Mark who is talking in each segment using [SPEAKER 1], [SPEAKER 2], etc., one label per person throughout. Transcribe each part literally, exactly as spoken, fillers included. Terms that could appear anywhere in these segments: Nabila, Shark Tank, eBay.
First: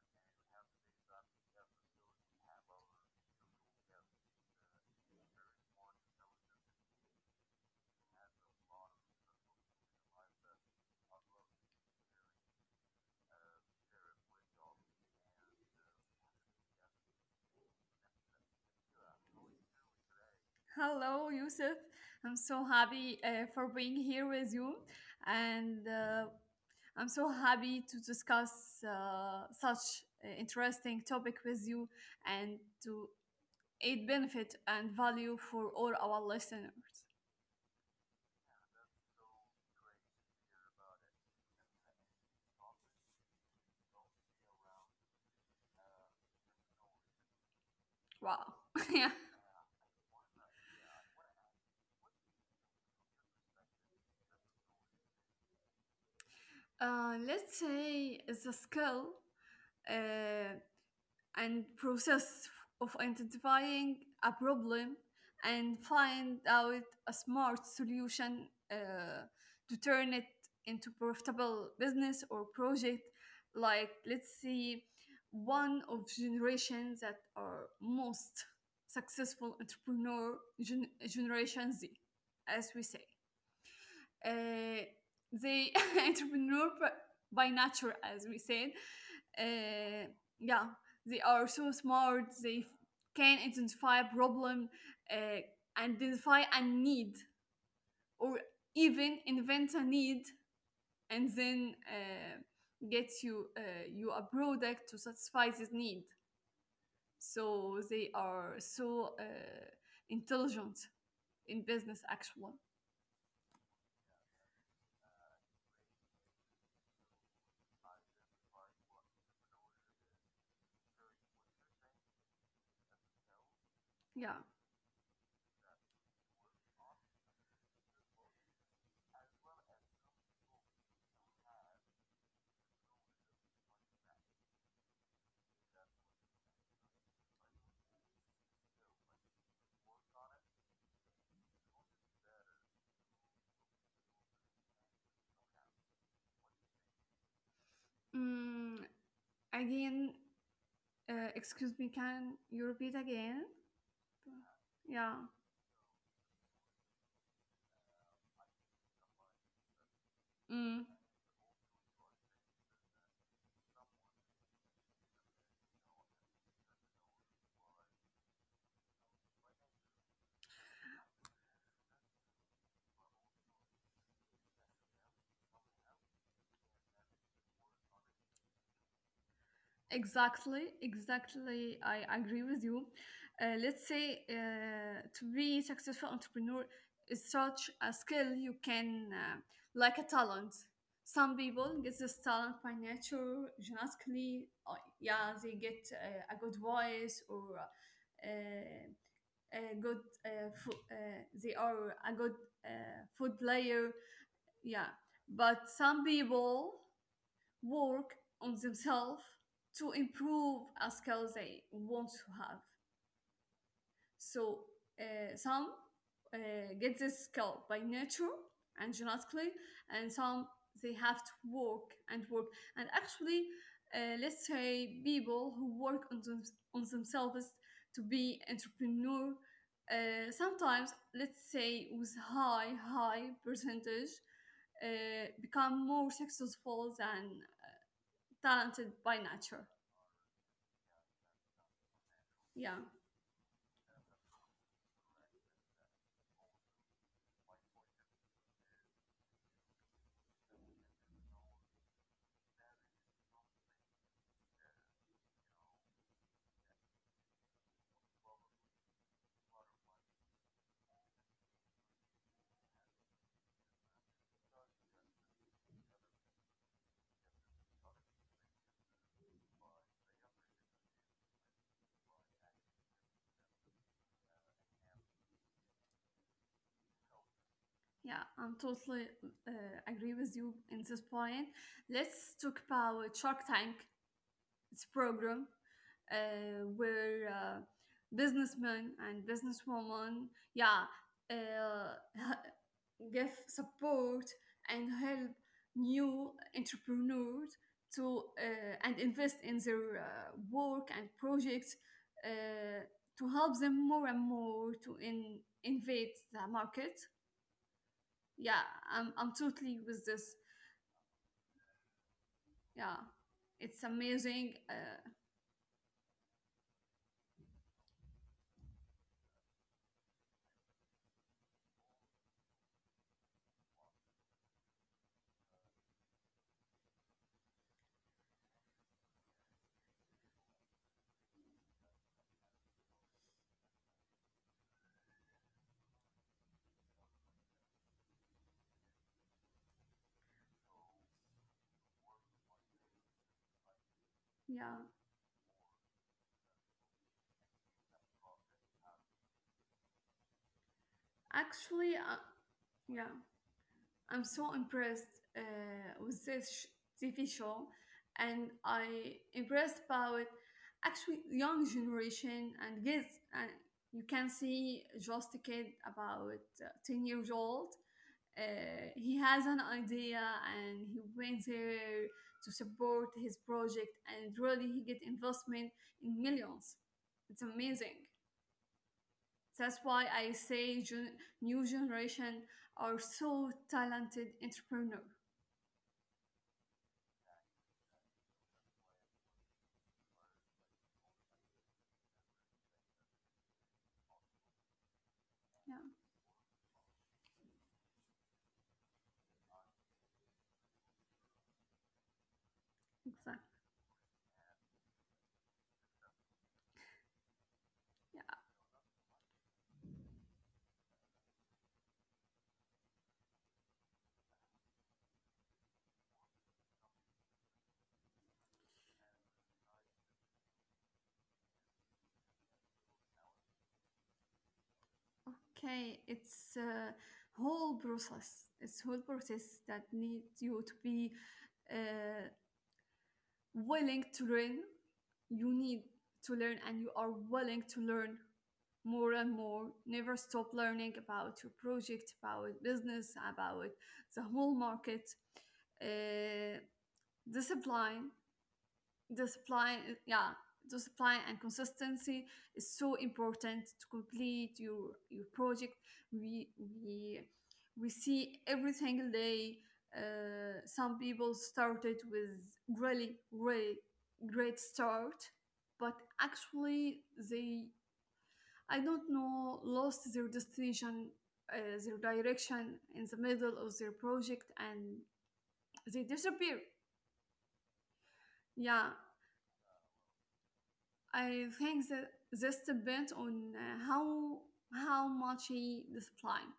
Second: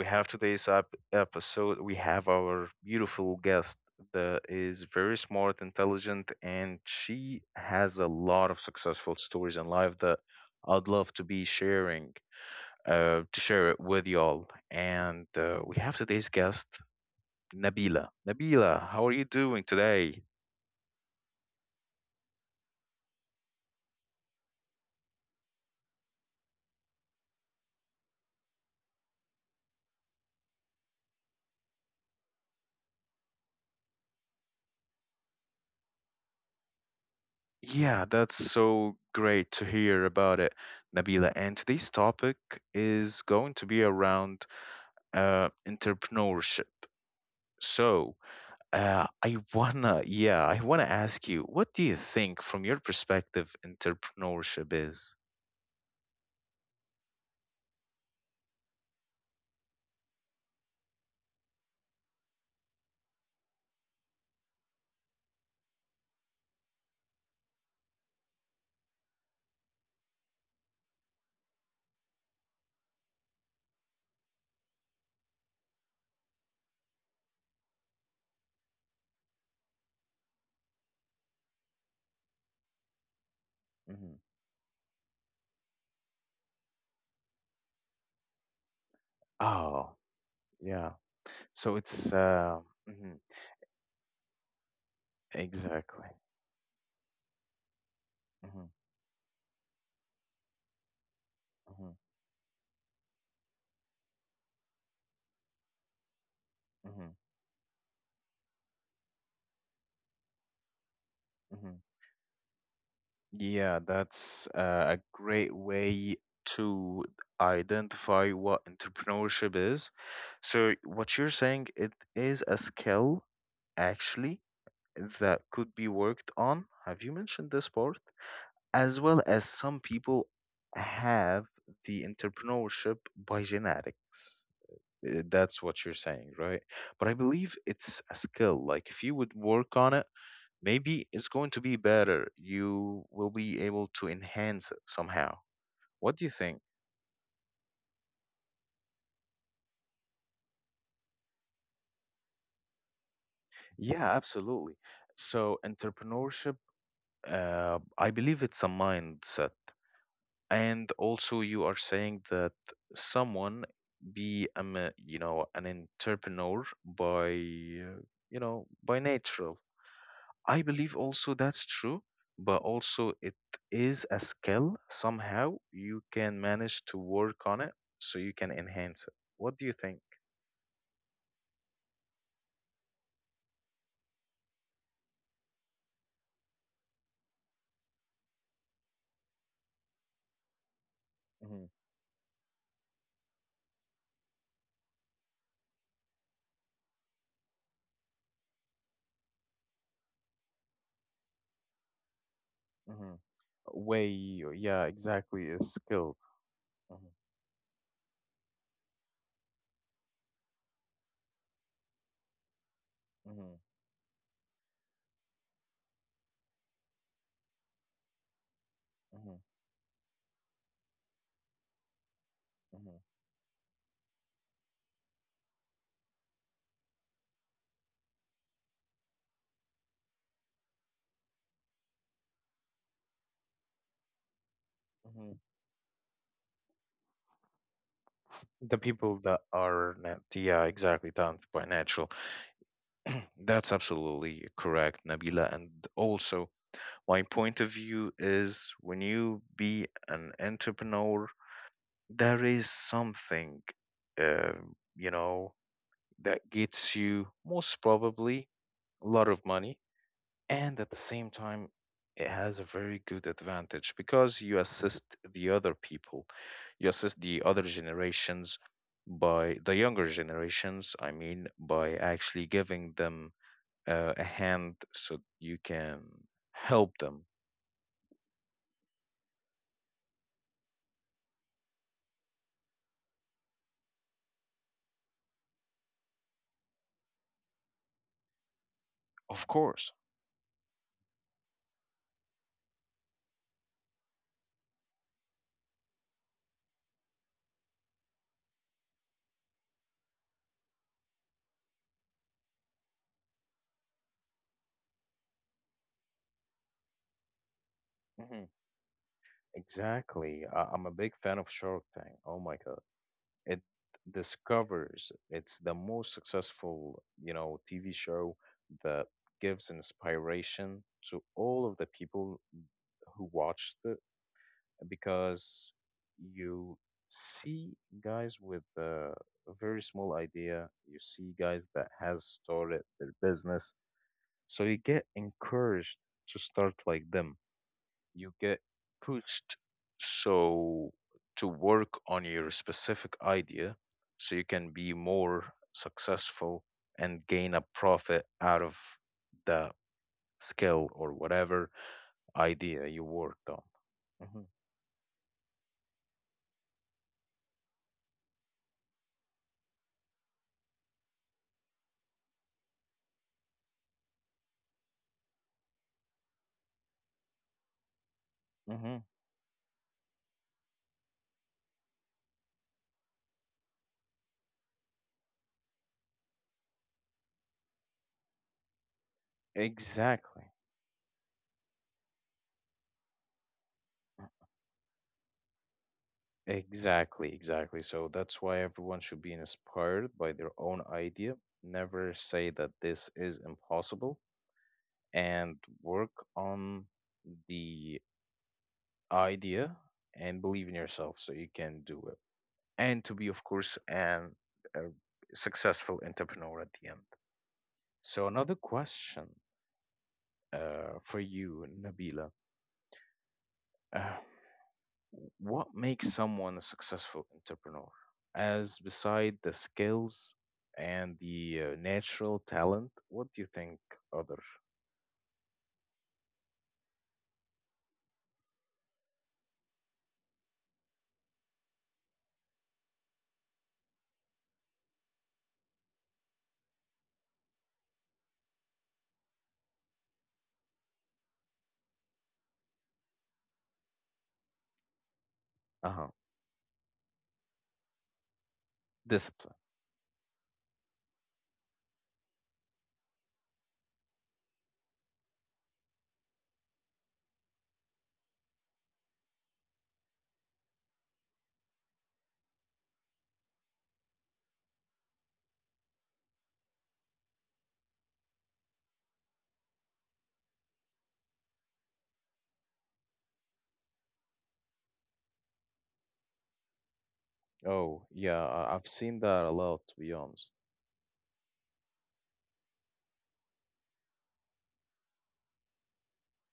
[SPEAKER 1] we have today's ep- episode. We have our beautiful guest that is very smart, intelligent, and she has a lot of successful stories in life that I'd love to be sharing, uh, to share it with y'all. And uh, we have today's guest, Nabila. Nabila, how are you doing today?
[SPEAKER 2] Hello, Yusuf. I'm so happy uh, for being here with you, and uh, I'm so happy to discuss uh, such uh, interesting topic with you and to aid benefit and value for all our listeners.
[SPEAKER 1] Yeah, that's so great to hear about it, Nabila. And today's topic is going to be around uh, entrepreneurship. So
[SPEAKER 2] Wow.
[SPEAKER 1] uh,
[SPEAKER 2] Yeah.
[SPEAKER 1] I wanna, yeah, I wanna ask you, what do you think, from your perspective, entrepreneurship is?
[SPEAKER 2] Uh, let's say it's a skill. Uh, and process of identifying a problem and find out a smart solution uh, to turn it into profitable business or project. Like let's see, one of generations that are most successful entrepreneur, gen- generation z, as we say,
[SPEAKER 1] Hmm.
[SPEAKER 2] uh, they entrepreneur by nature, as we said.
[SPEAKER 1] Oh,
[SPEAKER 2] Uh, yeah,
[SPEAKER 1] yeah.
[SPEAKER 2] they are so
[SPEAKER 1] So it's,
[SPEAKER 2] smart. They
[SPEAKER 1] uh, mhm,
[SPEAKER 2] can identify a problem, uh,
[SPEAKER 1] exactly.
[SPEAKER 2] identify a need, or
[SPEAKER 1] Hmm.
[SPEAKER 2] even invent a need, and then
[SPEAKER 1] Hmm.
[SPEAKER 2] uh, get you uh, you a product to satisfy this need.
[SPEAKER 1] Hmm.
[SPEAKER 2] So they are so uh, intelligent in
[SPEAKER 1] Hmm.
[SPEAKER 2] business, actually.
[SPEAKER 1] Yeah, that's uh, a great way to identify what entrepreneurship is. So what you're saying, it is a skill
[SPEAKER 2] Yeah.
[SPEAKER 1] actually that could be worked on. Have you mentioned this part? As well as some people have the entrepreneurship by genetics. Uh, That's what you're saying, right? But I believe it's a skill. Like, if you would work on it, maybe it's going to be better. You will be able to enhance it somehow. What do you think?
[SPEAKER 2] Mm, again, Uh, excuse me, can you repeat again?
[SPEAKER 1] Yeah, absolutely.
[SPEAKER 2] Yeah.
[SPEAKER 1] So, entrepreneurship, uh, I believe it's a mindset.
[SPEAKER 2] Mm,
[SPEAKER 1] And also, you are saying that someone be um, a, you know, an entrepreneur by, uh, you know, by natural. I believe also that's true, but also it is a skill. Somehow you can manage to work on it so you can enhance it. What do you think?
[SPEAKER 2] exactly, exactly. I agree with you. Uh, let's say uh, to be successful entrepreneur is such a skill you can uh, like a talent. Some
[SPEAKER 1] Hmm.
[SPEAKER 2] people get this talent by nature, genetically. Or, yeah, they get uh, a good voice or uh, a good uh, fo- uh, they are a good uh,
[SPEAKER 1] Hmm.
[SPEAKER 2] food player.
[SPEAKER 1] Way, yeah,
[SPEAKER 2] Yeah,
[SPEAKER 1] exactly,
[SPEAKER 2] but
[SPEAKER 1] is
[SPEAKER 2] some
[SPEAKER 1] skilled.
[SPEAKER 2] people
[SPEAKER 1] Hmm.
[SPEAKER 2] work on themselves to improve a skill they want to have.
[SPEAKER 1] Hmm.
[SPEAKER 2] So uh, some uh, get this skill by nature and
[SPEAKER 1] Hmm.
[SPEAKER 2] genetically, and some they have to work and work. And
[SPEAKER 1] Hmm.
[SPEAKER 2] actually, uh, let's say people who work on, them, on themselves to be entrepreneur, uh, sometimes let's say with high high percentage, uh,
[SPEAKER 1] Hmm.
[SPEAKER 2] become more successful than
[SPEAKER 1] The
[SPEAKER 2] talented by
[SPEAKER 1] people that
[SPEAKER 2] nature.
[SPEAKER 1] are, nat- yeah, exactly, talented by natural.
[SPEAKER 2] Yeah.
[SPEAKER 1] That's absolutely correct, Nabila. And also, my point of view is when you be an entrepreneur, there is something, uh, you know, that gets you most probably a lot of money. And at the same time, it has a very good advantage because you assist the other people, you assist the other generations by the younger generations, I mean, by actually giving them uh, a hand so you can help them.
[SPEAKER 2] Yeah, I'm totally uh, agree with you in this point. Let's talk about Shark Tank. It's program uh, where uh, businessmen and
[SPEAKER 1] Of course.
[SPEAKER 2] businesswomen, yeah, uh, give support and help new entrepreneurs to uh, and invest in their uh, work and projects uh, to help them more and more to in, invade the market.
[SPEAKER 1] Mhm.
[SPEAKER 2] Yeah, i'm, I'm totally with this.
[SPEAKER 1] Exactly. I- I'm a big fan of Shark Tank. Oh my God.
[SPEAKER 2] Yeah,
[SPEAKER 1] It
[SPEAKER 2] it's amazing. uh,
[SPEAKER 1] discovers, it's the most successful, you know, TV show that gives inspiration to all of the people who watched it, because you see guys with a very small idea, you see guys that has started their business, so you get encouraged to start like them, you get pushed. So, to work on your specific idea so you can
[SPEAKER 2] yeah
[SPEAKER 1] be more successful and gain a profit out of the skill or whatever
[SPEAKER 2] actually uh,
[SPEAKER 1] idea you
[SPEAKER 2] yeah
[SPEAKER 1] worked on.
[SPEAKER 2] i'm
[SPEAKER 1] Hmm.
[SPEAKER 2] so impressed uh, with this sh- tv show. And I impressed about actually young generation and kids, and you can see just a kid about uh, ten years old. Uh,
[SPEAKER 1] Hmm.
[SPEAKER 2] he has an idea and he went there to support his project, and really he get investment in millions. It's amazing. That's why I
[SPEAKER 1] Exactly.
[SPEAKER 2] say gen- new generation are so talented entrepreneur.
[SPEAKER 1] Exactly, exactly. So that's why everyone should be inspired by their own idea. Never say that this is impossible, and
[SPEAKER 2] Yeah,
[SPEAKER 1] work on the idea and believe in yourself so you can do it and to be, of
[SPEAKER 2] exactly.
[SPEAKER 1] course, an a successful entrepreneur at the end. So another question, uh, for you, Nabila. uh, what makes someone a successful entrepreneur, as beside the skills and the uh, natural talent? What do you think, other?
[SPEAKER 2] Yeah, okay, it's a whole process. It's whole process that needs you to be uh, willing to learn. You need to learn and you are willing to learn more and more, never stop learning about your project, about business, about the whole market.
[SPEAKER 1] Uh-huh.
[SPEAKER 2] uh, discipline the
[SPEAKER 1] Discipline.
[SPEAKER 2] supply. Yeah, the supply and consistency is so important to complete your your project. We we we see every single day uh, some people started with really really great start, but actually they, I don't know, lost their destination, uh, their direction in the middle of their project, and they disappear.
[SPEAKER 1] Oh yeah, I-
[SPEAKER 2] Yeah,
[SPEAKER 1] I've seen that a lot, to be honest.
[SPEAKER 2] I think that this depends on uh, how how much he discipline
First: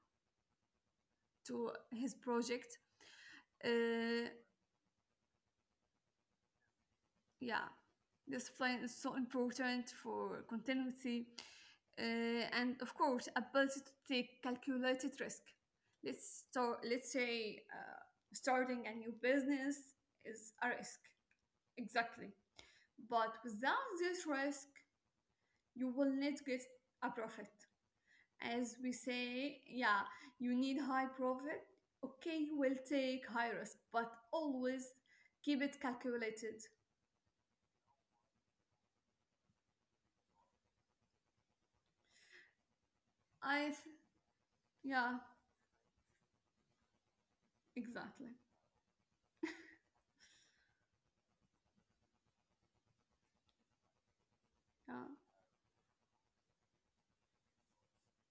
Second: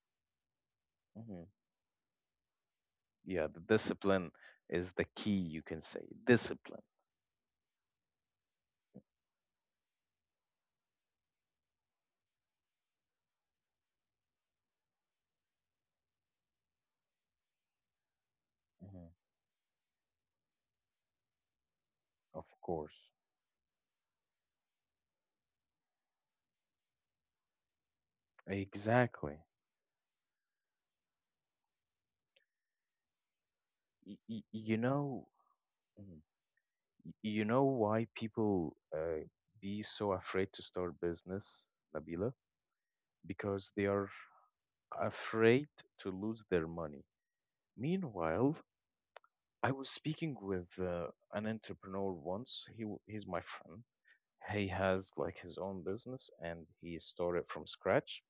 [SPEAKER 1] Mm-hmm.
[SPEAKER 2] to his project.
[SPEAKER 1] Yeah, the
[SPEAKER 2] Uh,
[SPEAKER 1] discipline is the key, you can say. Discipline.
[SPEAKER 2] yeah, discipline is so important for continuity, uh, and of course, ability to take calculated risk. Let's start. Let's say uh, starting a
[SPEAKER 1] Hmm.
[SPEAKER 2] new business is a risk, exactly.
[SPEAKER 1] Of course.
[SPEAKER 2] But without this risk, you will not get a profit, as we say.
[SPEAKER 1] Exactly.
[SPEAKER 2] Yeah, you need high profit. Okay, we'll take high risk, but
[SPEAKER 1] Y- y- you
[SPEAKER 2] always
[SPEAKER 1] know.
[SPEAKER 2] keep it
[SPEAKER 1] Mhm.
[SPEAKER 2] calculated.
[SPEAKER 1] Y- you know why people uh, be so afraid to start business, Nabila?
[SPEAKER 2] I,
[SPEAKER 1] Because
[SPEAKER 2] th-
[SPEAKER 1] they are
[SPEAKER 2] yeah,
[SPEAKER 1] afraid to lose their money.
[SPEAKER 2] exactly.
[SPEAKER 1] Meanwhile, I was speaking with uh, an entrepreneur once. He w- he's my friend. He
[SPEAKER 2] Yeah,
[SPEAKER 1] has, like, his own business, and he started from scratch.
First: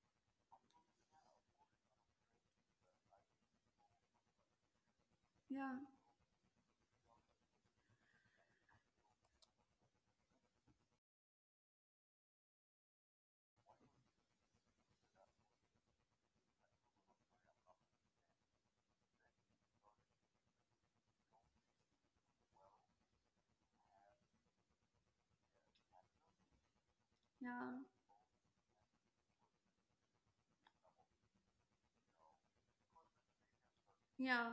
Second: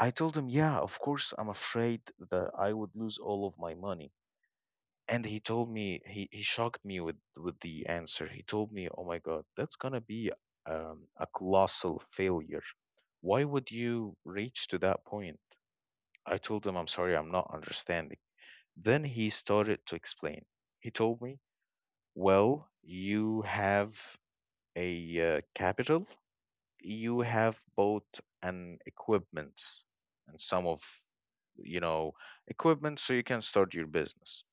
[SPEAKER 1] I told him, yeah, of course, I'm afraid that I would lose all of my money. And he told
[SPEAKER 2] yeah,
[SPEAKER 1] me, he, he shocked me with, with the answer. He told me, oh my God, that's going to be um, a colossal failure. Why would you reach to that point? I told him, I'm sorry, I'm not understanding. Then he started to explain. He told me, well, you have a uh, capital, you have
[SPEAKER 2] yeah,
[SPEAKER 1] bought an equipment and some of, you know, equipment so you can start your business.
[SPEAKER 2] yeah.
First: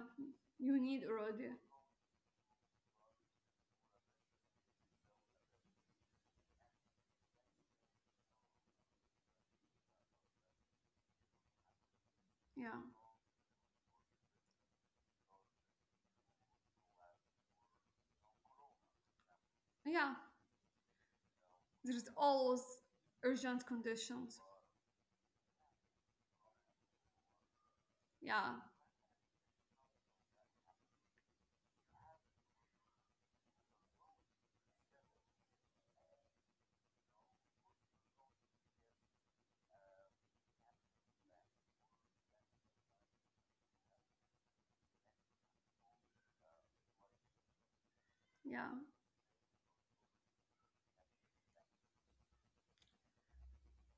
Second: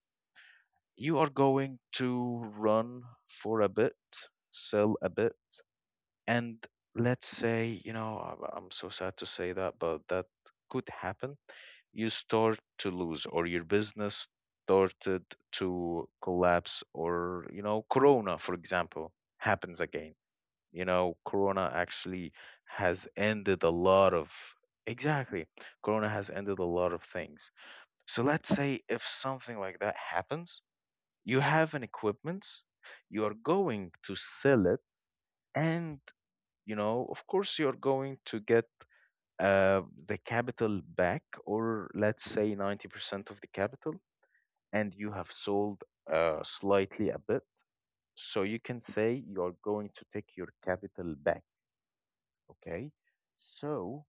[SPEAKER 2] You need
[SPEAKER 1] You are
[SPEAKER 2] already.
[SPEAKER 1] going to run for a bit, sell a bit, and let's say, you know, I- I'm so sad to say that, but that could happen. You start
[SPEAKER 2] Yeah,
[SPEAKER 1] to lose, or your business started to collapse, or you know, Corona, for example, happens again.
[SPEAKER 2] yeah.
[SPEAKER 1] You know, Corona
[SPEAKER 2] There's
[SPEAKER 1] actually
[SPEAKER 2] always
[SPEAKER 1] has ended a
[SPEAKER 2] urgent
[SPEAKER 1] lot
[SPEAKER 2] conditions.
[SPEAKER 1] of, exactly, Corona has ended a lot of things. So let's
[SPEAKER 2] Yeah,
[SPEAKER 1] say if something like that happens, you have an equipment, you are going to sell it, and you know, of course, you're going to get uh, the capital back, or let's say ninety percent of the capital, and you have sold uh, slightly a bit, so you can
[SPEAKER 2] yeah,
[SPEAKER 1] say you're going to take your capital back, okay. So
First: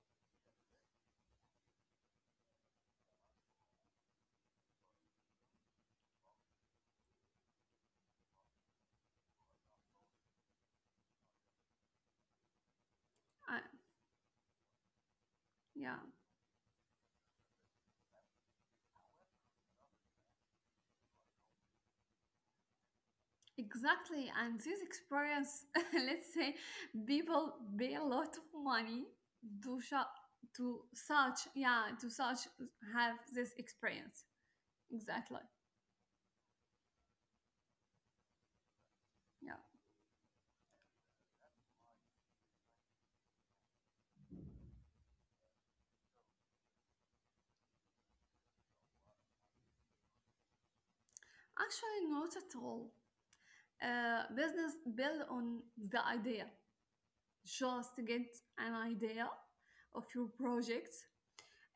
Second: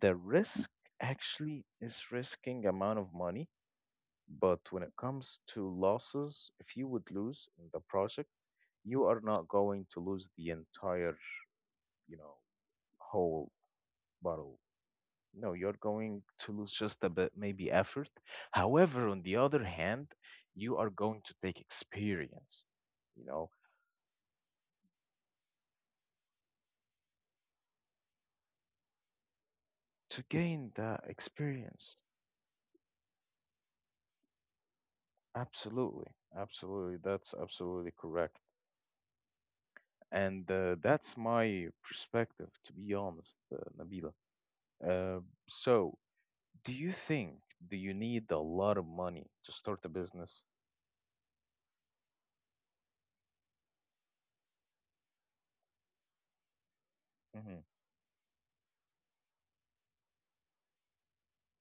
[SPEAKER 1] the risk actually is risking amount of money, but when it comes to losses, if you would lose in the project, you are not going to lose the entire, you know, whole
[SPEAKER 2] I,
[SPEAKER 1] bottle. No, you're
[SPEAKER 2] yeah.
[SPEAKER 1] going to lose just a bit, maybe effort. However, on the other hand, you are going to take experience, you know,
[SPEAKER 2] Exactly, and this experience, let's say, people pay a lot of money to shop
[SPEAKER 1] to gain
[SPEAKER 2] to
[SPEAKER 1] that
[SPEAKER 2] such, yeah,
[SPEAKER 1] experience.
[SPEAKER 2] to such have this experience. Exactly,
[SPEAKER 1] Absolutely, absolutely, that's absolutely correct.
[SPEAKER 2] yeah.
[SPEAKER 1] And uh, that's my perspective, to be honest, uh, Nabila. Uh, so, do you think, do you need a lot of money to start a business?
[SPEAKER 2] Actually, not at all. Uh, business build on the idea.
[SPEAKER 1] Hmm.
[SPEAKER 2] Just get an idea of your project,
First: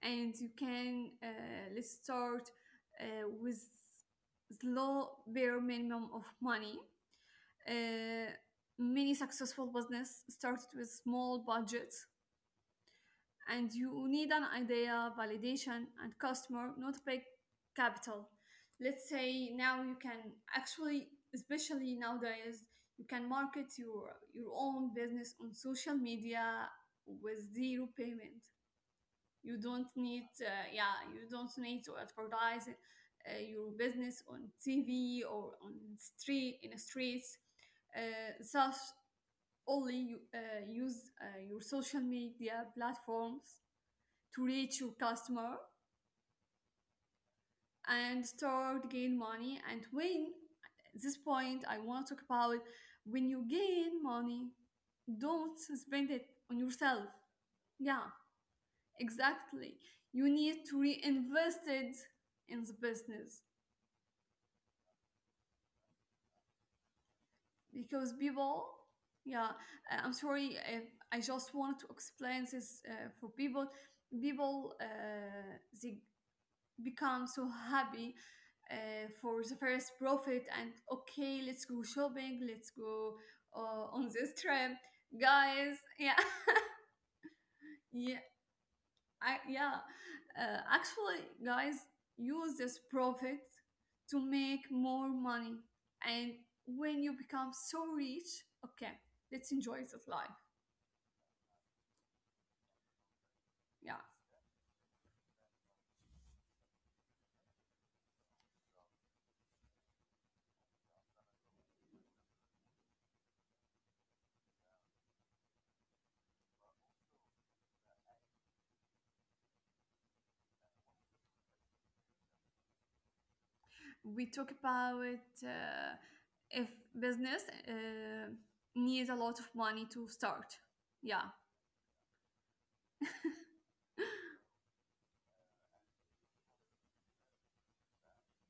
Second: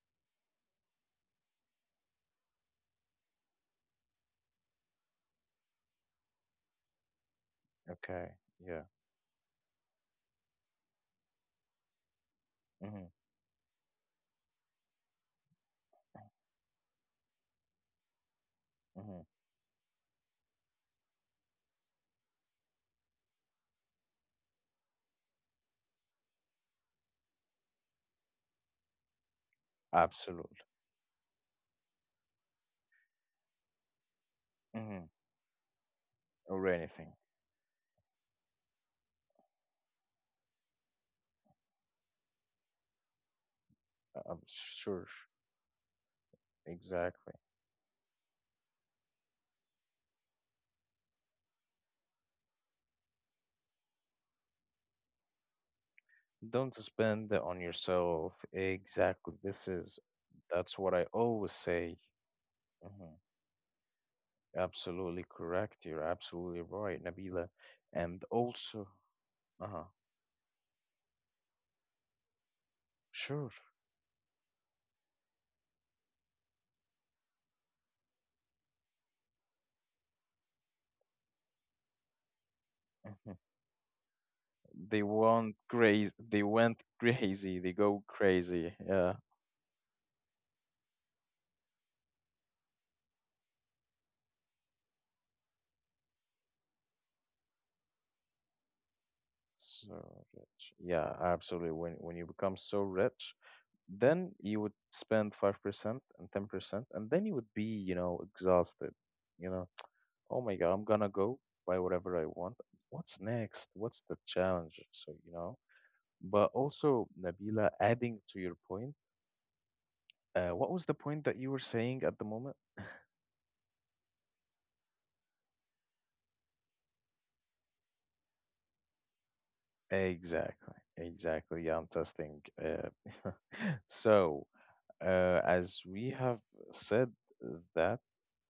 [SPEAKER 2] and you can uh, let's start uh, with low bare minimum of money. Uh,
[SPEAKER 1] Okay, yeah.
[SPEAKER 2] many successful business started with small budgets,
[SPEAKER 1] Hmm.
[SPEAKER 2] and you need an idea validation and customer, not big capital. Let's
[SPEAKER 1] Hmm.
[SPEAKER 2] say now you can actually, especially nowadays, you can market your your own business on social media with zero payment. You don't need
[SPEAKER 1] Absolutely.
[SPEAKER 2] uh, yeah you don't need to advertise uh, your business on
[SPEAKER 1] Hmm.
[SPEAKER 2] tv or on street,
[SPEAKER 1] Or
[SPEAKER 2] in the
[SPEAKER 1] anything.
[SPEAKER 2] streets, uh, such only you, uh, use uh, your social media platforms
[SPEAKER 1] uh, I'm
[SPEAKER 2] to reach your
[SPEAKER 1] sure.
[SPEAKER 2] customer,
[SPEAKER 1] Exactly.
[SPEAKER 2] and start gain money. And when, at this point I want to talk about, when you gain money, don't spend it on
[SPEAKER 1] Don't
[SPEAKER 2] yourself.
[SPEAKER 1] spend it on
[SPEAKER 2] Yeah,
[SPEAKER 1] yourself. Exactly. This
[SPEAKER 2] exactly,
[SPEAKER 1] is,
[SPEAKER 2] you need to
[SPEAKER 1] that's what I always
[SPEAKER 2] reinvest it
[SPEAKER 1] say.
[SPEAKER 2] in the
[SPEAKER 1] Hmm.
[SPEAKER 2] business.
[SPEAKER 1] Absolutely correct. You're absolutely right, Nabila.
[SPEAKER 2] Because
[SPEAKER 1] And
[SPEAKER 2] people,
[SPEAKER 1] also,
[SPEAKER 2] yeah,
[SPEAKER 1] uh-huh.
[SPEAKER 2] I- i'm sorry, uh, I just want to explain this uh, for
[SPEAKER 1] Sure.
[SPEAKER 2] people. People uh, they become so happy uh, for the first profit and, okay, let's go shopping, let's go uh, on this trip,
[SPEAKER 1] They want
[SPEAKER 2] guys. Yeah,
[SPEAKER 1] crazy. They went crazy. They go
[SPEAKER 2] yeah,
[SPEAKER 1] crazy. Yeah.
[SPEAKER 2] I, yeah, uh, actually, guys, use this profit to make more money. And when you become so rich, okay, let's enjoy that
[SPEAKER 1] So
[SPEAKER 2] life.
[SPEAKER 1] rich. Yeah, absolutely. When when you become so rich,
[SPEAKER 2] Yeah,
[SPEAKER 1] then you would spend five percent and ten percent, and then you would be, you know, exhausted. You know, oh my God, I'm gonna go buy whatever I want. What's next? What's the challenge? So, you know, but also, Nabila, adding to your point, uh, what was the point that you were saying at the moment?
[SPEAKER 2] we talk about uh, if business uh, needs a lot of money to start.
[SPEAKER 1] Exactly,
[SPEAKER 2] Yeah,
[SPEAKER 1] exactly. Yeah, I'm testing. Uh, so, uh, as we have said that,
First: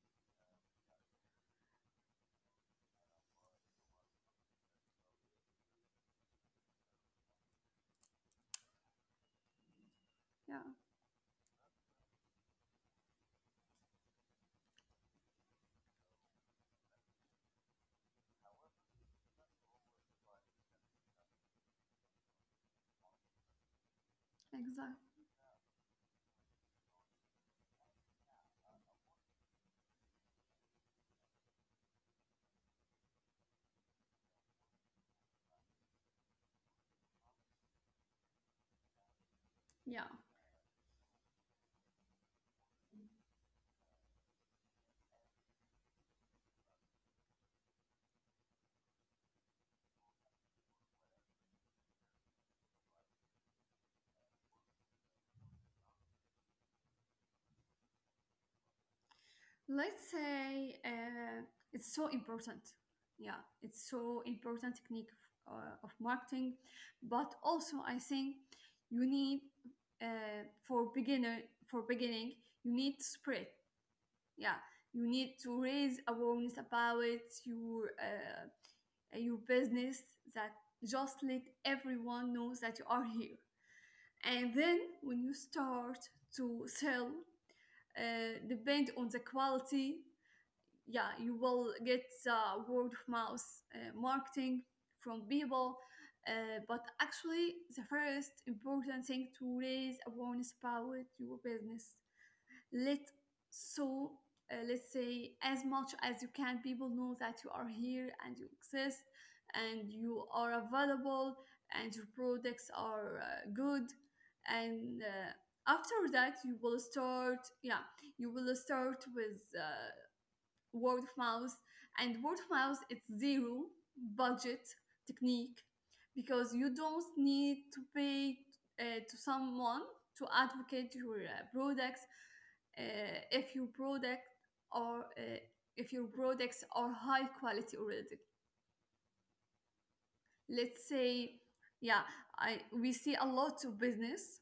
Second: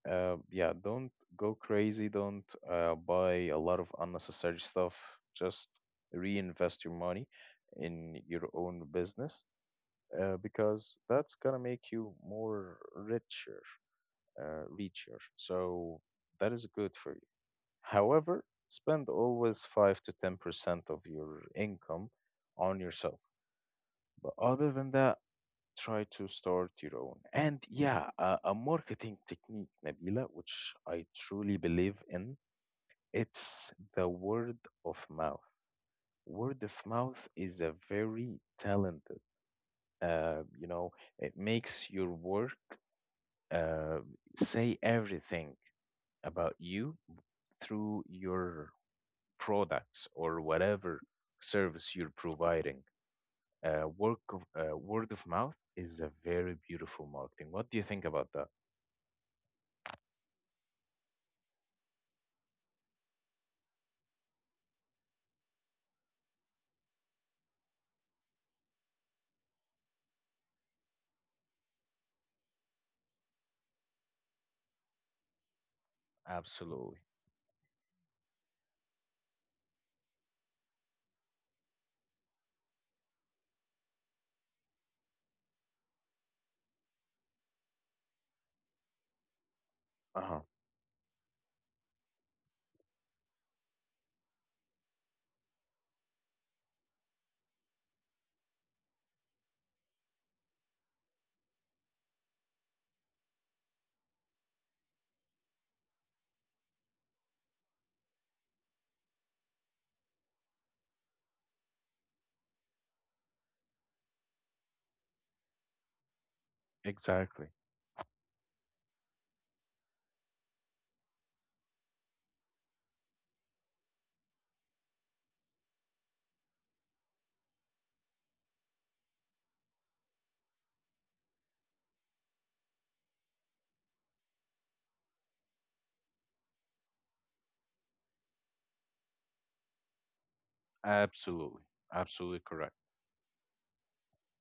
[SPEAKER 1] uh, yeah, don't go crazy. Don't uh, buy a lot of unnecessary stuff. Just reinvest your money in your own business uh,
[SPEAKER 2] yeah,
[SPEAKER 1] because that's gonna make you more richer, uh, richer. So that is good for you. However, spend always five to ten percent of your income on yourself. But other than that,
[SPEAKER 2] exactly.
[SPEAKER 1] try to start your own. And yeah, a, a marketing technique, Nabila, which I truly believe in, it's the word of mouth. Word of mouth is a very talented,
[SPEAKER 2] Yeah.
[SPEAKER 1] uh, you know, it makes your work uh, say everything about you through your products or whatever service you're providing. Uh, work of, uh, word of mouth is a very beautiful marketing. What do you think about that?
[SPEAKER 2] Let's say uh, it's so important. Yeah, it's so important technique of, uh, of marketing, but also I think you need uh, for beginner for beginning you need to spread. Yeah, you need to raise awareness
[SPEAKER 1] Absolutely.
[SPEAKER 2] about your uh, your business, that just let everyone knows that you are here. And then when you start to sell, uh, depend on the quality,
[SPEAKER 1] Uh huh.
[SPEAKER 2] yeah, you will get uh, word of mouth uh, marketing from people. Uh, but actually the first important thing to raise awareness about your business, let so uh, let's say, as much as you can, people know that you are here and you exist and you are available and your products are uh, good. And uh, after that, you will start,
[SPEAKER 1] Exactly.
[SPEAKER 2] yeah, you will start with uh, word of mouth. And word of mouth, it's zero budget technique, because you don't need to pay uh, to someone to advocate your uh, products, uh, if your product or uh, if your products are high quality already, let's say.
[SPEAKER 1] Absolutely.
[SPEAKER 2] Yeah.
[SPEAKER 1] Absolutely
[SPEAKER 2] i
[SPEAKER 1] correct.
[SPEAKER 2] we see a lot of business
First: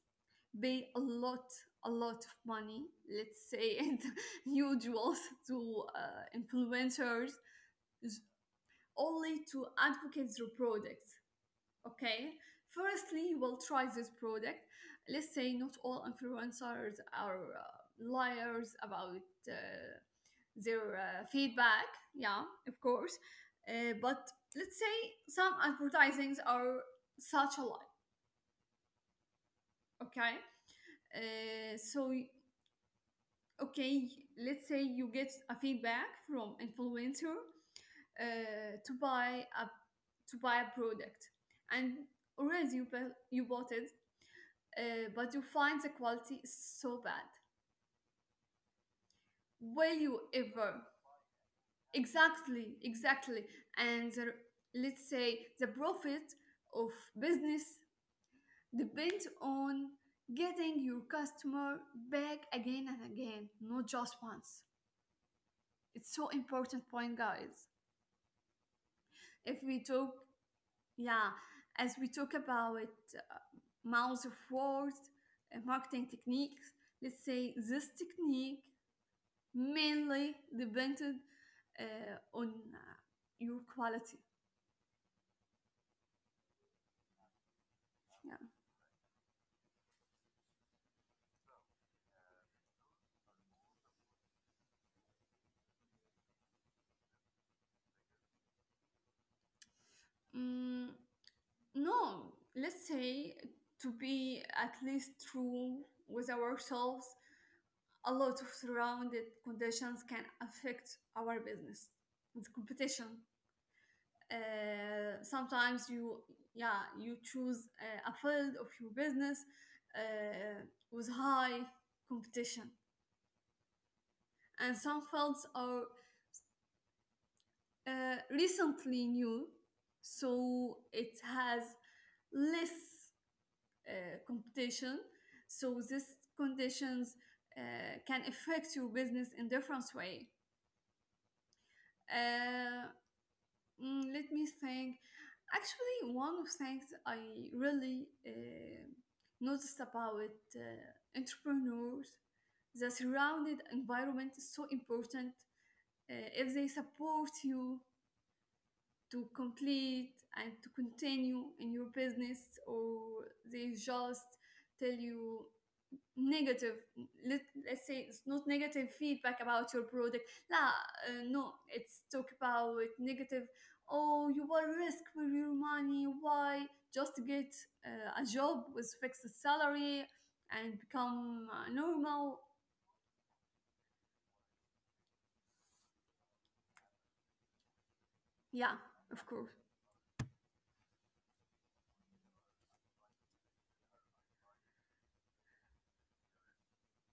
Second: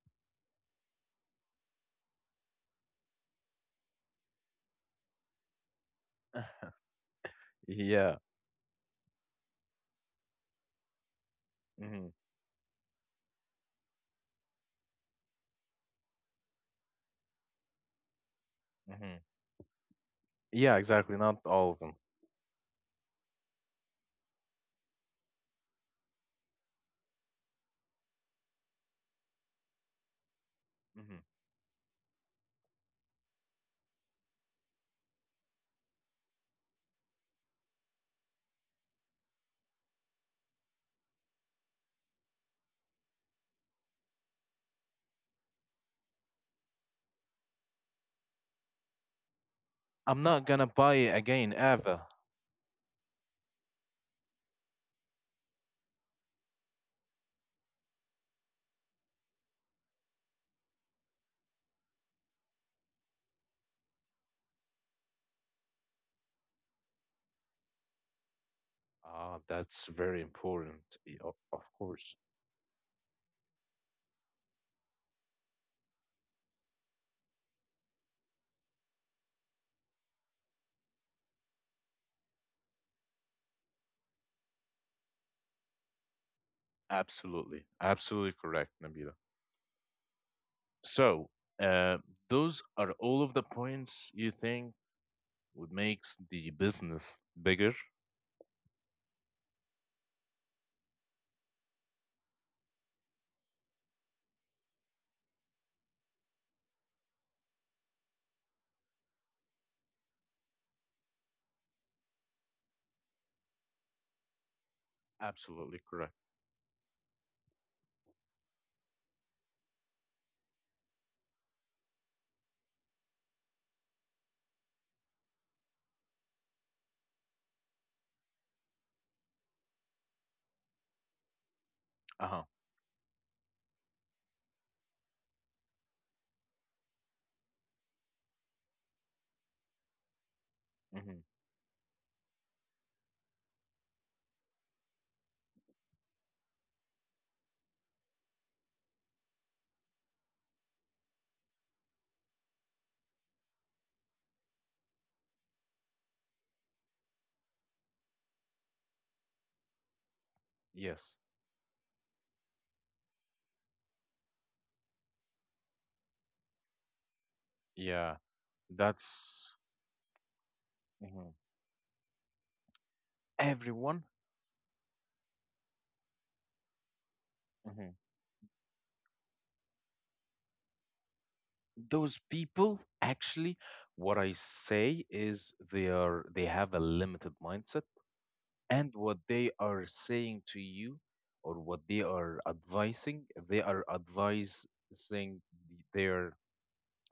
[SPEAKER 2] pay a lot a lot of money, let's say, and usuals to uh, influencers
[SPEAKER 1] Yeah.
[SPEAKER 2] only to advocate your product.
[SPEAKER 1] Hmm.
[SPEAKER 2] Okay, firstly, you will try this product. Let's say not all influencers are uh, liars
[SPEAKER 1] Hmm.
[SPEAKER 2] about uh,
[SPEAKER 1] Yeah,
[SPEAKER 2] their
[SPEAKER 1] exactly.
[SPEAKER 2] uh,
[SPEAKER 1] Not all of
[SPEAKER 2] feedback.
[SPEAKER 1] them.
[SPEAKER 2] Yeah, of course, uh, but let's say some advertisings are such a lie. Okay,
[SPEAKER 1] Hmm.
[SPEAKER 2] uh, so okay, let's say you get a feedback from influencer uh, to buy a, to buy a product, and already you bu- you bought it, uh, but you find the quality is so bad. Will
[SPEAKER 1] I'm
[SPEAKER 2] you
[SPEAKER 1] not gonna
[SPEAKER 2] ever?
[SPEAKER 1] buy it again ever.
[SPEAKER 2] Exactly, exactly. And the, let's say, the profit of business depends on getting your customer back again and again, not just once. It's so important point, guys.
[SPEAKER 1] Ah,
[SPEAKER 2] If we
[SPEAKER 1] that's
[SPEAKER 2] talk
[SPEAKER 1] very important. Y-
[SPEAKER 2] Yeah,
[SPEAKER 1] o- Of
[SPEAKER 2] as we
[SPEAKER 1] course.
[SPEAKER 2] talk about uh, mounds of words and marketing techniques, let's say this technique mainly depended uh, on uh, your quality.
[SPEAKER 1] Absolutely. Absolutely
[SPEAKER 2] Yeah.
[SPEAKER 1] correct, Nabil. So, uh, those are all of the points you think would makes the business bigger?
[SPEAKER 2] Mm, no, let's say, to be at least true with ourselves, a lot of surrounded conditions can affect our business, with competition. uh,
[SPEAKER 1] Absolutely
[SPEAKER 2] sometimes
[SPEAKER 1] correct.
[SPEAKER 2] you, yeah, you choose uh, a field of your business uh, with high competition, and some fields are uh, recently new, so it has
[SPEAKER 1] Uh-huh.
[SPEAKER 2] less uh, competition. So these conditions uh, can affect your business in different way.
[SPEAKER 1] Hmm.
[SPEAKER 2] uh, Mm, let me think. Actually, one of things I really uh, noticed about uh, entrepreneurs, the surrounded environment is so important. Uh, if they support you to complete and to
[SPEAKER 1] Yes.
[SPEAKER 2] continue in your business, or they just tell you negative, let, let's
[SPEAKER 1] Yeah.
[SPEAKER 2] say, it's not negative
[SPEAKER 1] That's
[SPEAKER 2] feedback about your product. لا
[SPEAKER 1] mhm.
[SPEAKER 2] uh, No, it's talk about negative.
[SPEAKER 1] Everyone.
[SPEAKER 2] Oh, you will risk with your money, why? Just get
[SPEAKER 1] Mhm.
[SPEAKER 2] uh, a job with fixed salary and become uh,
[SPEAKER 1] Those
[SPEAKER 2] normal.
[SPEAKER 1] people actually, what I say is, they are they have a limited mindset,
[SPEAKER 2] Yeah,
[SPEAKER 1] and what
[SPEAKER 2] of
[SPEAKER 1] they
[SPEAKER 2] course.
[SPEAKER 1] are saying to you, or what they are advising, they are advising their,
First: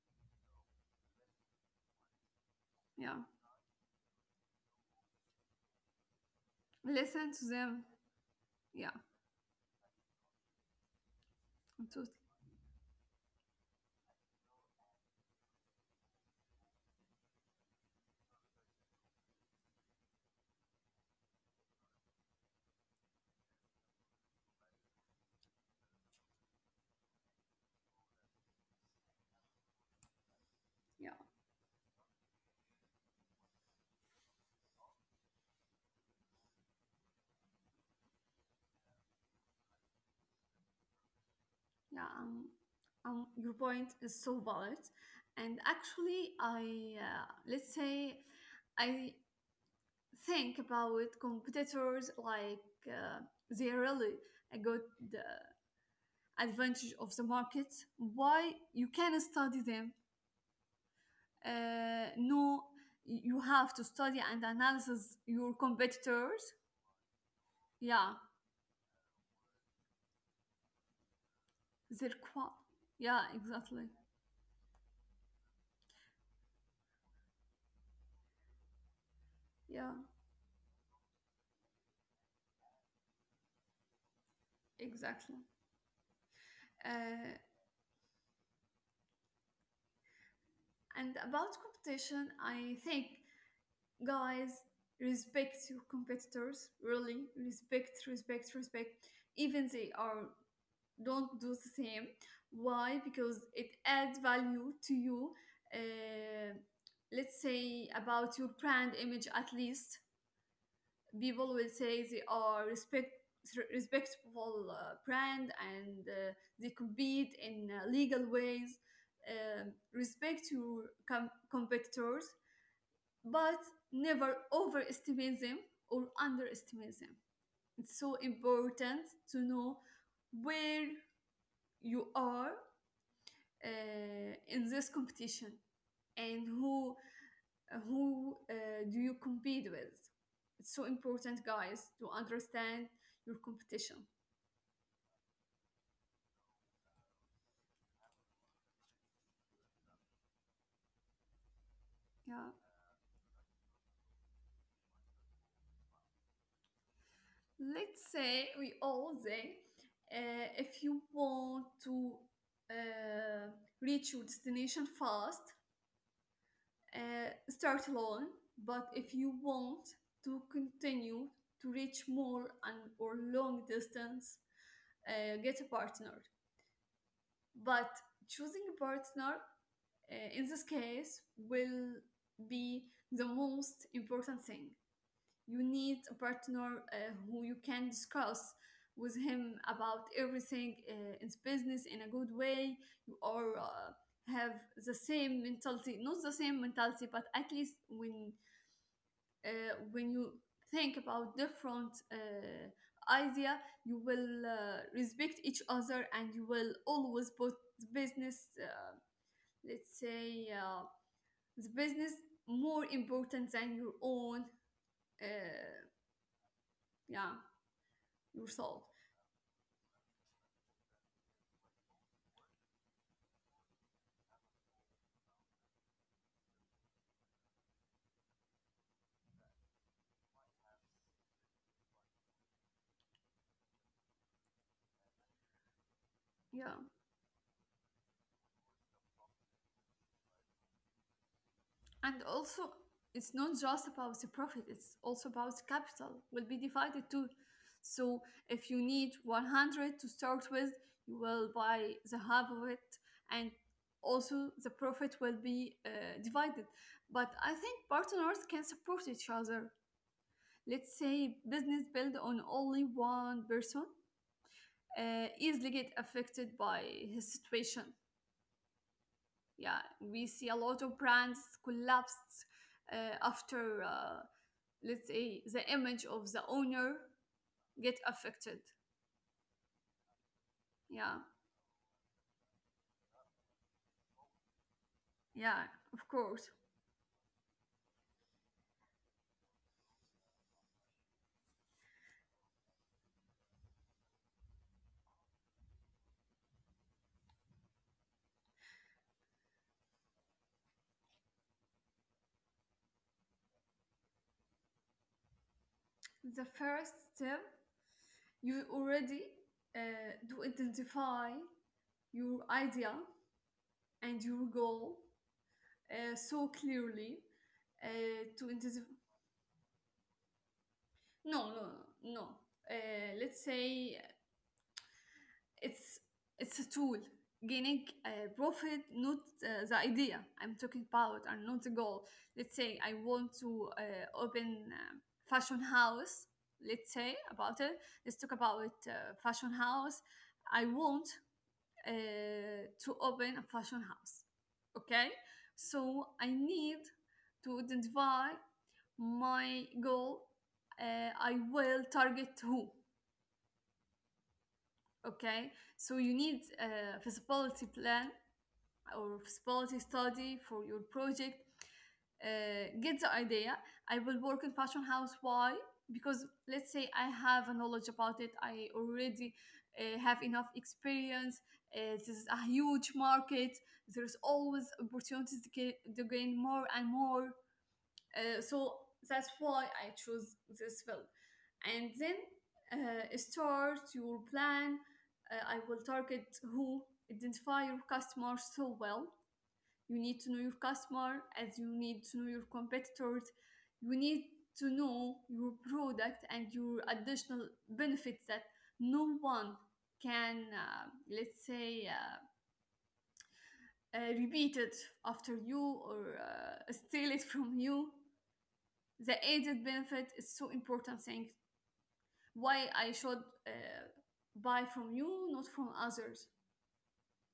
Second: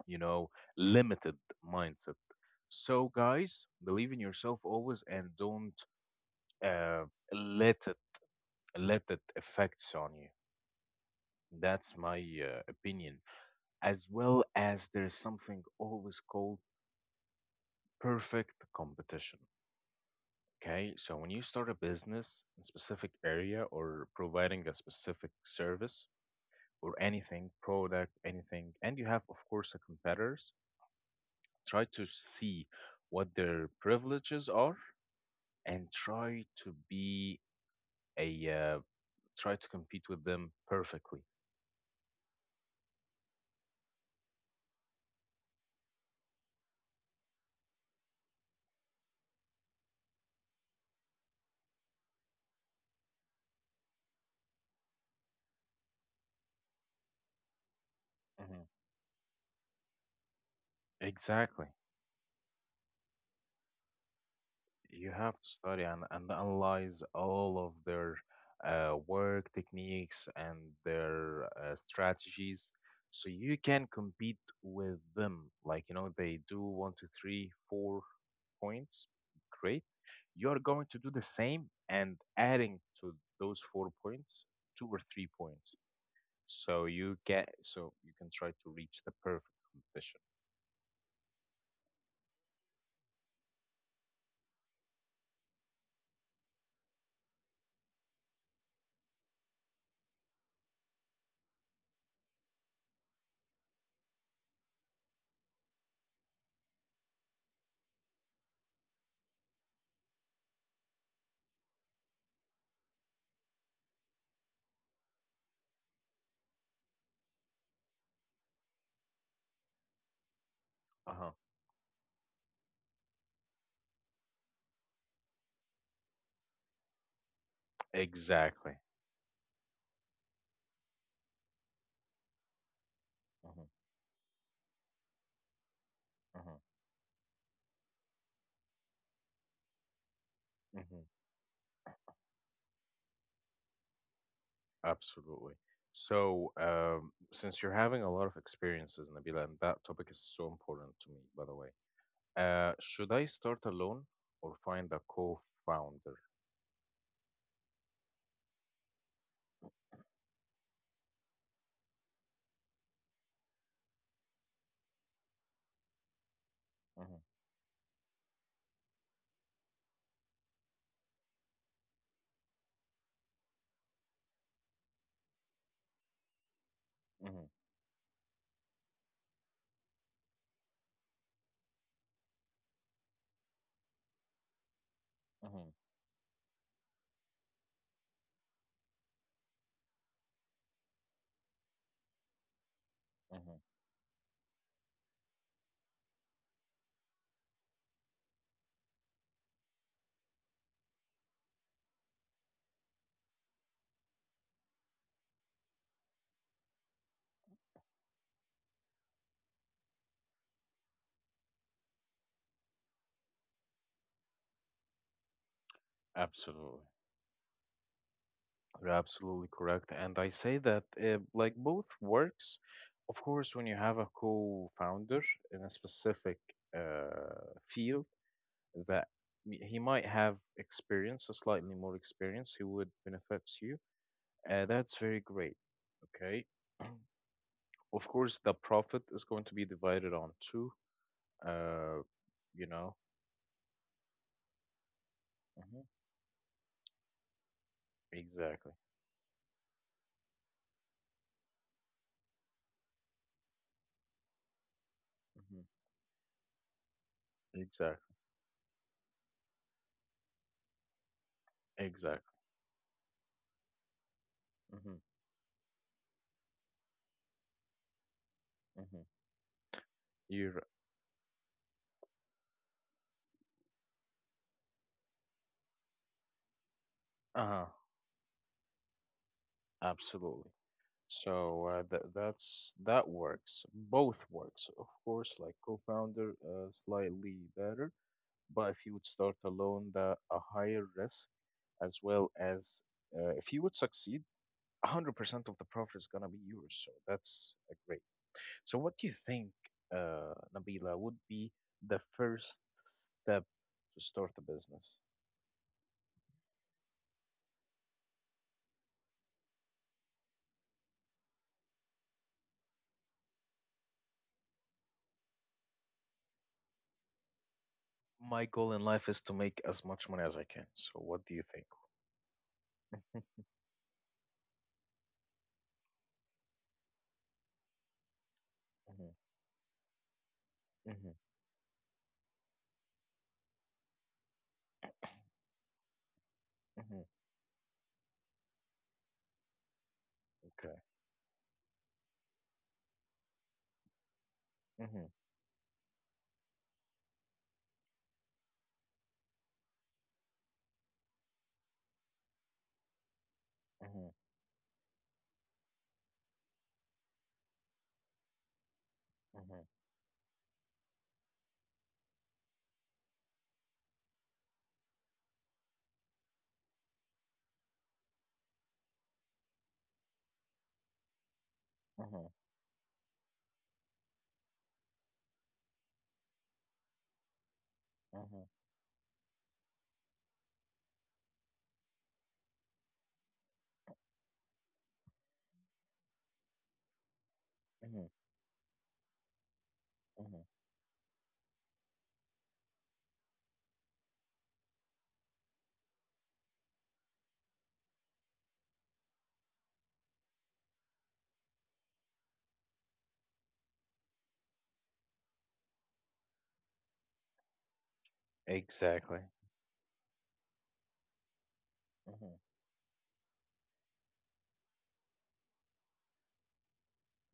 [SPEAKER 1] you know, limited mindset. So,
[SPEAKER 2] Yeah,
[SPEAKER 1] guys, believe in yourself always and don't uh,
[SPEAKER 2] listen to them.
[SPEAKER 1] let it,
[SPEAKER 2] Yeah,
[SPEAKER 1] let it affects on you.
[SPEAKER 2] I'm
[SPEAKER 1] That's
[SPEAKER 2] totally.
[SPEAKER 1] my uh, opinion. As well as, there's something always called perfect competition. Okay, so when you start a business in specific area or providing a specific service or anything, product, anything, and you have, of course, a competitors,
[SPEAKER 2] Yeah,
[SPEAKER 1] try to see what their privileges are and try to be a, uh, try to compete with them perfectly.
[SPEAKER 2] yeah, um, um, your point is so valid. And actually, I uh, let's say, I think about competitors like uh, they really a good uh, advantage of the market. Why?
[SPEAKER 1] Hmm.
[SPEAKER 2] You can study them.
[SPEAKER 1] Exactly.
[SPEAKER 2] Uh, no, you have to study and
[SPEAKER 1] You
[SPEAKER 2] analyze
[SPEAKER 1] have to
[SPEAKER 2] your
[SPEAKER 1] study and, and
[SPEAKER 2] competitors.
[SPEAKER 1] analyze all of
[SPEAKER 2] Yeah,
[SPEAKER 1] their uh, work techniques and their uh,
[SPEAKER 2] their qua
[SPEAKER 1] strategies,
[SPEAKER 2] yeah,
[SPEAKER 1] so you
[SPEAKER 2] exactly.
[SPEAKER 1] can compete with them. Like, you know, they do one, two, three, four points. Great.
[SPEAKER 2] Yeah,
[SPEAKER 1] You're going to do the same and adding to those four points, two or three
[SPEAKER 2] exactly.
[SPEAKER 1] points. So you
[SPEAKER 2] Uh,
[SPEAKER 1] get, so you can try to reach the perfect competition.
[SPEAKER 2] and about competition, I think, guys, respect your competitors, really, respect respect respect. Even they are don't do the same. Why? Because it adds value to you. Uh, let's say about your brand image, at least people will say they are respect respectful uh, brand, and uh, they compete in uh, legal ways. Um, respect your
[SPEAKER 1] Uh-huh.
[SPEAKER 2] com- competitors, but never overestimate them or underestimate them. It's so
[SPEAKER 1] Exactly.
[SPEAKER 2] important to know where you are
[SPEAKER 1] Mhm.
[SPEAKER 2] uh, in this competition and
[SPEAKER 1] Mhm.
[SPEAKER 2] who who uh, do you compete with. It's so
[SPEAKER 1] Mhm.
[SPEAKER 2] important, guys, to understand your competition.
[SPEAKER 1] Absolutely. So, um, since you're having a lot of experiences, Nabila, and that topic is so important to me, by the way,
[SPEAKER 2] Yeah,
[SPEAKER 1] uh, should I start alone or find a co-founder?
[SPEAKER 2] let's say we all say, uh, if you want to uh, reach your destination fast,
[SPEAKER 1] Mhm.
[SPEAKER 2] uh, start alone, but if you want to continue to reach more and or long distance, uh, get a partner.
[SPEAKER 1] Mhm.
[SPEAKER 2] But choosing a partner uh, in this case will be the most important thing. You
[SPEAKER 1] Mhm.
[SPEAKER 2] need a partner uh, who you can discuss with him about everything uh, in business in a good way. Or
[SPEAKER 1] Mhm.
[SPEAKER 2] uh, have the same mentality, not the same mentality, but at least when uh, when you think about different uh, idea, you will uh, respect each other and you will always put business, uh, let's say, uh, the business more important than your own uh,
[SPEAKER 1] Absolutely.
[SPEAKER 2] yeah yourself.
[SPEAKER 1] You're absolutely correct. And I say that uh, like both works, of course. When you have a co-founder in a specific uh, field that m- he might have experience, a slightly more experience, who would benefits you. Uh, that's very great. Okay.
[SPEAKER 2] Yeah,
[SPEAKER 1] Of course, the profit is going to be divided on two. Uh,
[SPEAKER 2] and
[SPEAKER 1] you
[SPEAKER 2] also,
[SPEAKER 1] know.
[SPEAKER 2] it's not just about the profit, it's also about the
[SPEAKER 1] Hmm.
[SPEAKER 2] capital will be divided too. So
[SPEAKER 1] Exactly.
[SPEAKER 2] if you need one hundred to start with, you will buy the half of it, and also the profit will
[SPEAKER 1] Hmm.
[SPEAKER 2] be uh, divided. But I think
[SPEAKER 1] Exactly.
[SPEAKER 2] partners can support each other. Let's say business built
[SPEAKER 1] Exactly.
[SPEAKER 2] on only one person
[SPEAKER 1] Hmm.
[SPEAKER 2] uh, easily get affected by his situation.
[SPEAKER 1] Hmm.
[SPEAKER 2] Yeah, we see a
[SPEAKER 1] You're
[SPEAKER 2] lot of brands collapsed uh, after, uh, let's say, the image of the owner
[SPEAKER 1] uh-huh.
[SPEAKER 2] get affected.
[SPEAKER 1] Absolutely.
[SPEAKER 2] Yeah,
[SPEAKER 1] So uh, that, that's that works. Both works, of course. Like
[SPEAKER 2] yeah, of
[SPEAKER 1] co-founder,
[SPEAKER 2] course.
[SPEAKER 1] uh, slightly better, but if you would start alone, the a higher risk, as well as uh, if you would succeed, one hundred percent of the profit is gonna be yours. So that's uh, great. So what do you think, uh, Nabila, would be the first step to start a business?
[SPEAKER 2] The first step, you already uh, do identify your idea and your goal, uh, so clearly, uh, to
[SPEAKER 1] My goal
[SPEAKER 2] identify.
[SPEAKER 1] in life is to make as much money as I can. So what do you
[SPEAKER 2] No, no,
[SPEAKER 1] think?
[SPEAKER 2] no, no. Uh, let's say It's it's a tool. Gaining uh, profit,
[SPEAKER 1] Mhm,
[SPEAKER 2] not, uh, the idea I'm talking
[SPEAKER 1] mhm,
[SPEAKER 2] about, and not the goal. Let's say I want to uh, open um fashion house. Let's
[SPEAKER 1] mhm.
[SPEAKER 2] say about it. Let's talk about uh, fashion house. I
[SPEAKER 1] Okay.
[SPEAKER 2] want uh, to open a fashion house.
[SPEAKER 1] Mhm,
[SPEAKER 2] Okay, so I need to identify my goal. Uh, I will target who.
[SPEAKER 1] mhm,
[SPEAKER 2] Okay, so you need a feasibility plan or
[SPEAKER 1] mhm,
[SPEAKER 2] feasibility study for your project, uh, get the idea. I will work in fashion house, why? Because let's say I have a knowledge about it, I already uh, have enough experience, uh, this
[SPEAKER 1] mhm,
[SPEAKER 2] is a huge market, there's always opportunities to, ga- to gain more and more.
[SPEAKER 1] mhm,
[SPEAKER 2] Uh, so that's why I chose this field. And then uh, start your plan. Uh, I will target who. Identify your
[SPEAKER 1] mhm,
[SPEAKER 2] customer so well. You need to know
[SPEAKER 1] mhm,
[SPEAKER 2] your customer as you need to know your competitors. You need to know your product and your additional benefits that no one can, uh, let's say, uh, uh, repeat it after you or uh, steal it from you. The
[SPEAKER 1] exactly.
[SPEAKER 2] added benefit is so important thing.
[SPEAKER 1] Mhm,
[SPEAKER 2] Why I should uh, buy from you, not from others?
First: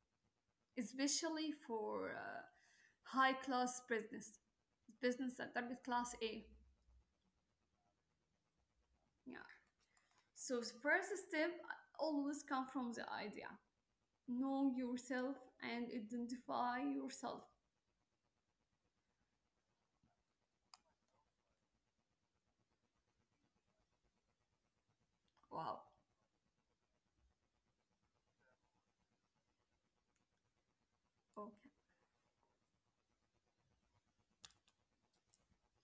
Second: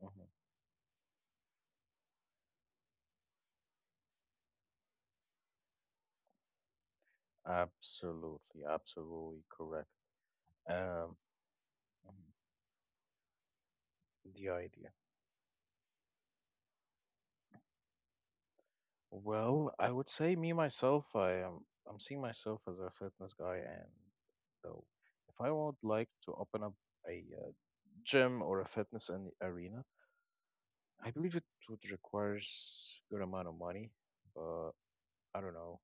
[SPEAKER 1] mhm.
[SPEAKER 2] Especially for uh, high class business, business that target class A.
[SPEAKER 1] Absolutely, absolutely
[SPEAKER 2] Yeah,
[SPEAKER 1] correct.
[SPEAKER 2] so the first
[SPEAKER 1] Um,
[SPEAKER 2] step
[SPEAKER 1] Mhm.
[SPEAKER 2] always come from the idea.
[SPEAKER 1] The
[SPEAKER 2] Know
[SPEAKER 1] idea.
[SPEAKER 2] yourself and identify yourself.
[SPEAKER 1] Well, I would say me myself, I am I'm seeing myself as a fitness guy, and though if I would
[SPEAKER 2] Wow.
[SPEAKER 1] like to open up a uh, gym or a fitness an- arena, I believe it
[SPEAKER 2] Okay,
[SPEAKER 1] would require s- good amount of money, but I don't know.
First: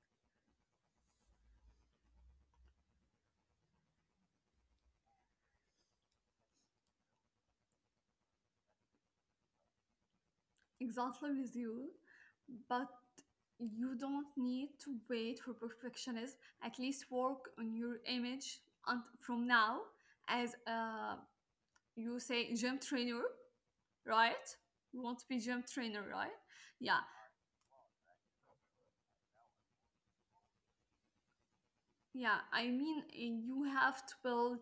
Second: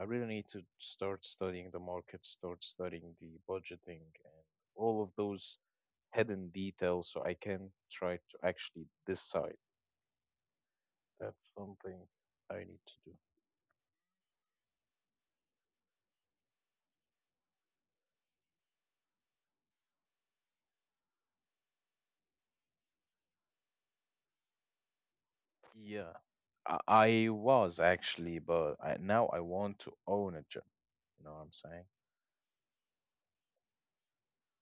[SPEAKER 1] I really need to start studying the market, start studying the budgeting and all of those hidden details so I can try to actually decide.
[SPEAKER 2] exactly
[SPEAKER 1] That's
[SPEAKER 2] with you,
[SPEAKER 1] something I need
[SPEAKER 2] but
[SPEAKER 1] to do.
[SPEAKER 2] you don't need to wait for perfectionism. At least work on your image and from now as a, you say gym trainer, right? You want to be gym trainer,
[SPEAKER 1] Yeah.
[SPEAKER 2] right?
[SPEAKER 1] I,
[SPEAKER 2] Yeah.
[SPEAKER 1] I was actually, but I, now I want to own a gym. You know what I'm saying?
[SPEAKER 2] Yeah, I mean, uh, you have to build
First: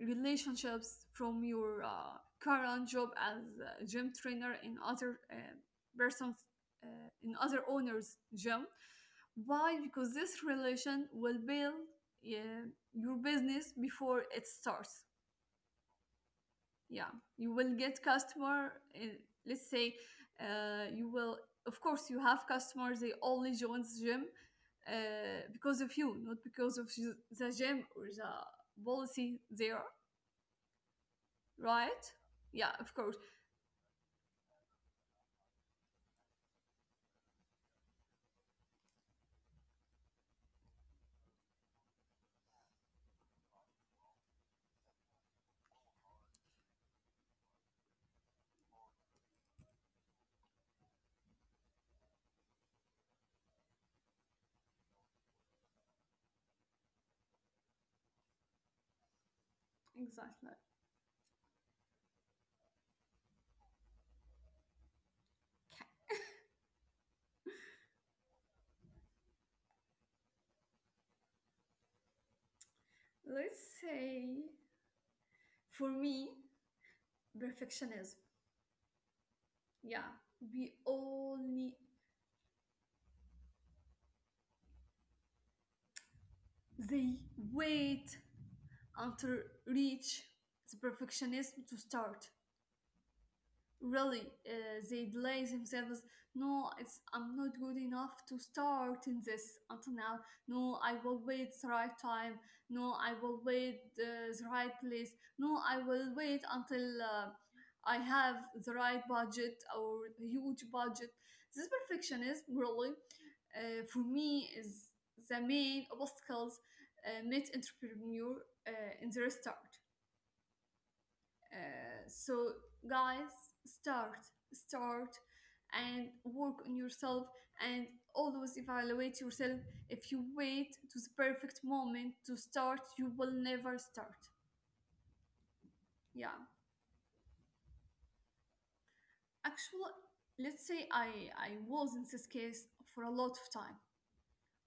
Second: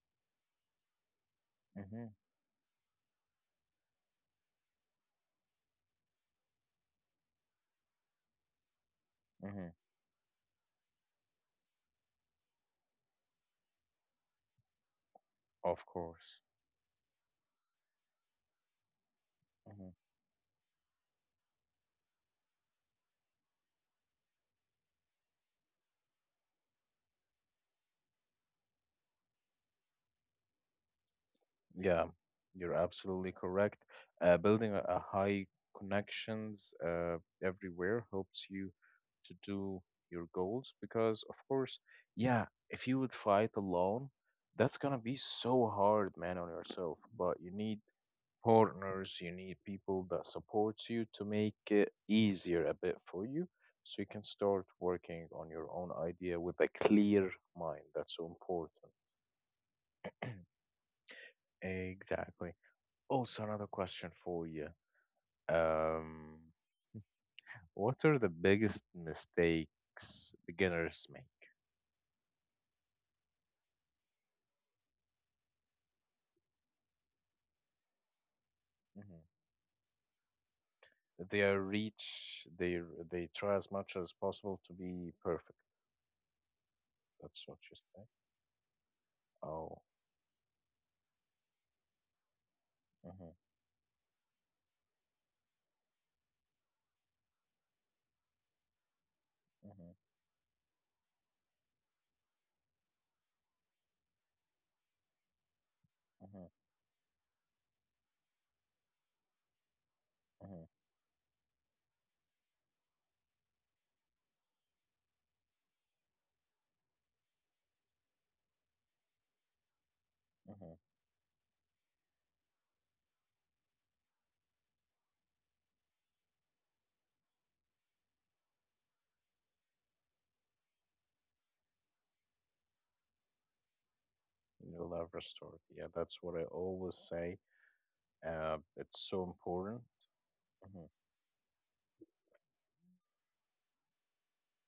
[SPEAKER 2] relationships from your
[SPEAKER 1] Mm-hmm.
[SPEAKER 2] uh, current job as a gym trainer in other uh, persons, uh, in other owners' gym.
[SPEAKER 1] Mm-hmm.
[SPEAKER 2] Why? Because this relation will build uh, your business before it starts.
[SPEAKER 1] Of course.
[SPEAKER 2] Yeah, you will get customer, uh, let's say, uh, you will, of course you have customers, they only joins gym uh, because of you, not because of the the gym or the policy there,
[SPEAKER 1] Yeah,
[SPEAKER 2] right? Yeah,
[SPEAKER 1] you're
[SPEAKER 2] of course,
[SPEAKER 1] absolutely correct. Uh, building a, a high connections uh, everywhere helps you to do your goals because, of course, yeah, if you would fight alone, that's gonna be so hard, man, on yourself. But you need partners, you need people that supports you to make it easier a bit for you, so you can start working on your own idea with a clear mind. That's so important.
[SPEAKER 2] exactly.
[SPEAKER 1] Exactly. Also, another question for you. Um, what are the biggest mistakes beginners make?
[SPEAKER 2] Let's say for me, perfectionism.
[SPEAKER 1] Mhm.
[SPEAKER 2] Yeah, we
[SPEAKER 1] They are
[SPEAKER 2] only,
[SPEAKER 1] reach. They they try as much as possible to be perfect.
[SPEAKER 2] they
[SPEAKER 1] That's what you say.
[SPEAKER 2] wait until
[SPEAKER 1] Oh.
[SPEAKER 2] reach the perfectionism to start,
[SPEAKER 1] Mhm,
[SPEAKER 2] really. uh, they delay themselves. No, it's I'm not good enough to start in this
[SPEAKER 1] mhm,
[SPEAKER 2] until now. No, I will wait the right time. No, I will wait uh, the right place. No, I will wait
[SPEAKER 1] mhm,
[SPEAKER 2] until uh, I have the right budget or huge
[SPEAKER 1] mhm,
[SPEAKER 2] budget. This perfectionism really, uh, for me, is the main obstacles uh, meet entrepreneur uh, in their start.
[SPEAKER 1] mhm.
[SPEAKER 2] Uh, so guys, start, start, and work on yourself, and always evaluate yourself. If you wait to the perfect moment to start, you will never start.
[SPEAKER 1] You love restored. Yeah, that's
[SPEAKER 2] Yeah,
[SPEAKER 1] what I always say. Uh, it's so important.
[SPEAKER 2] actually, let's
[SPEAKER 1] Mhm.
[SPEAKER 2] say I I was in this case for a lot of time.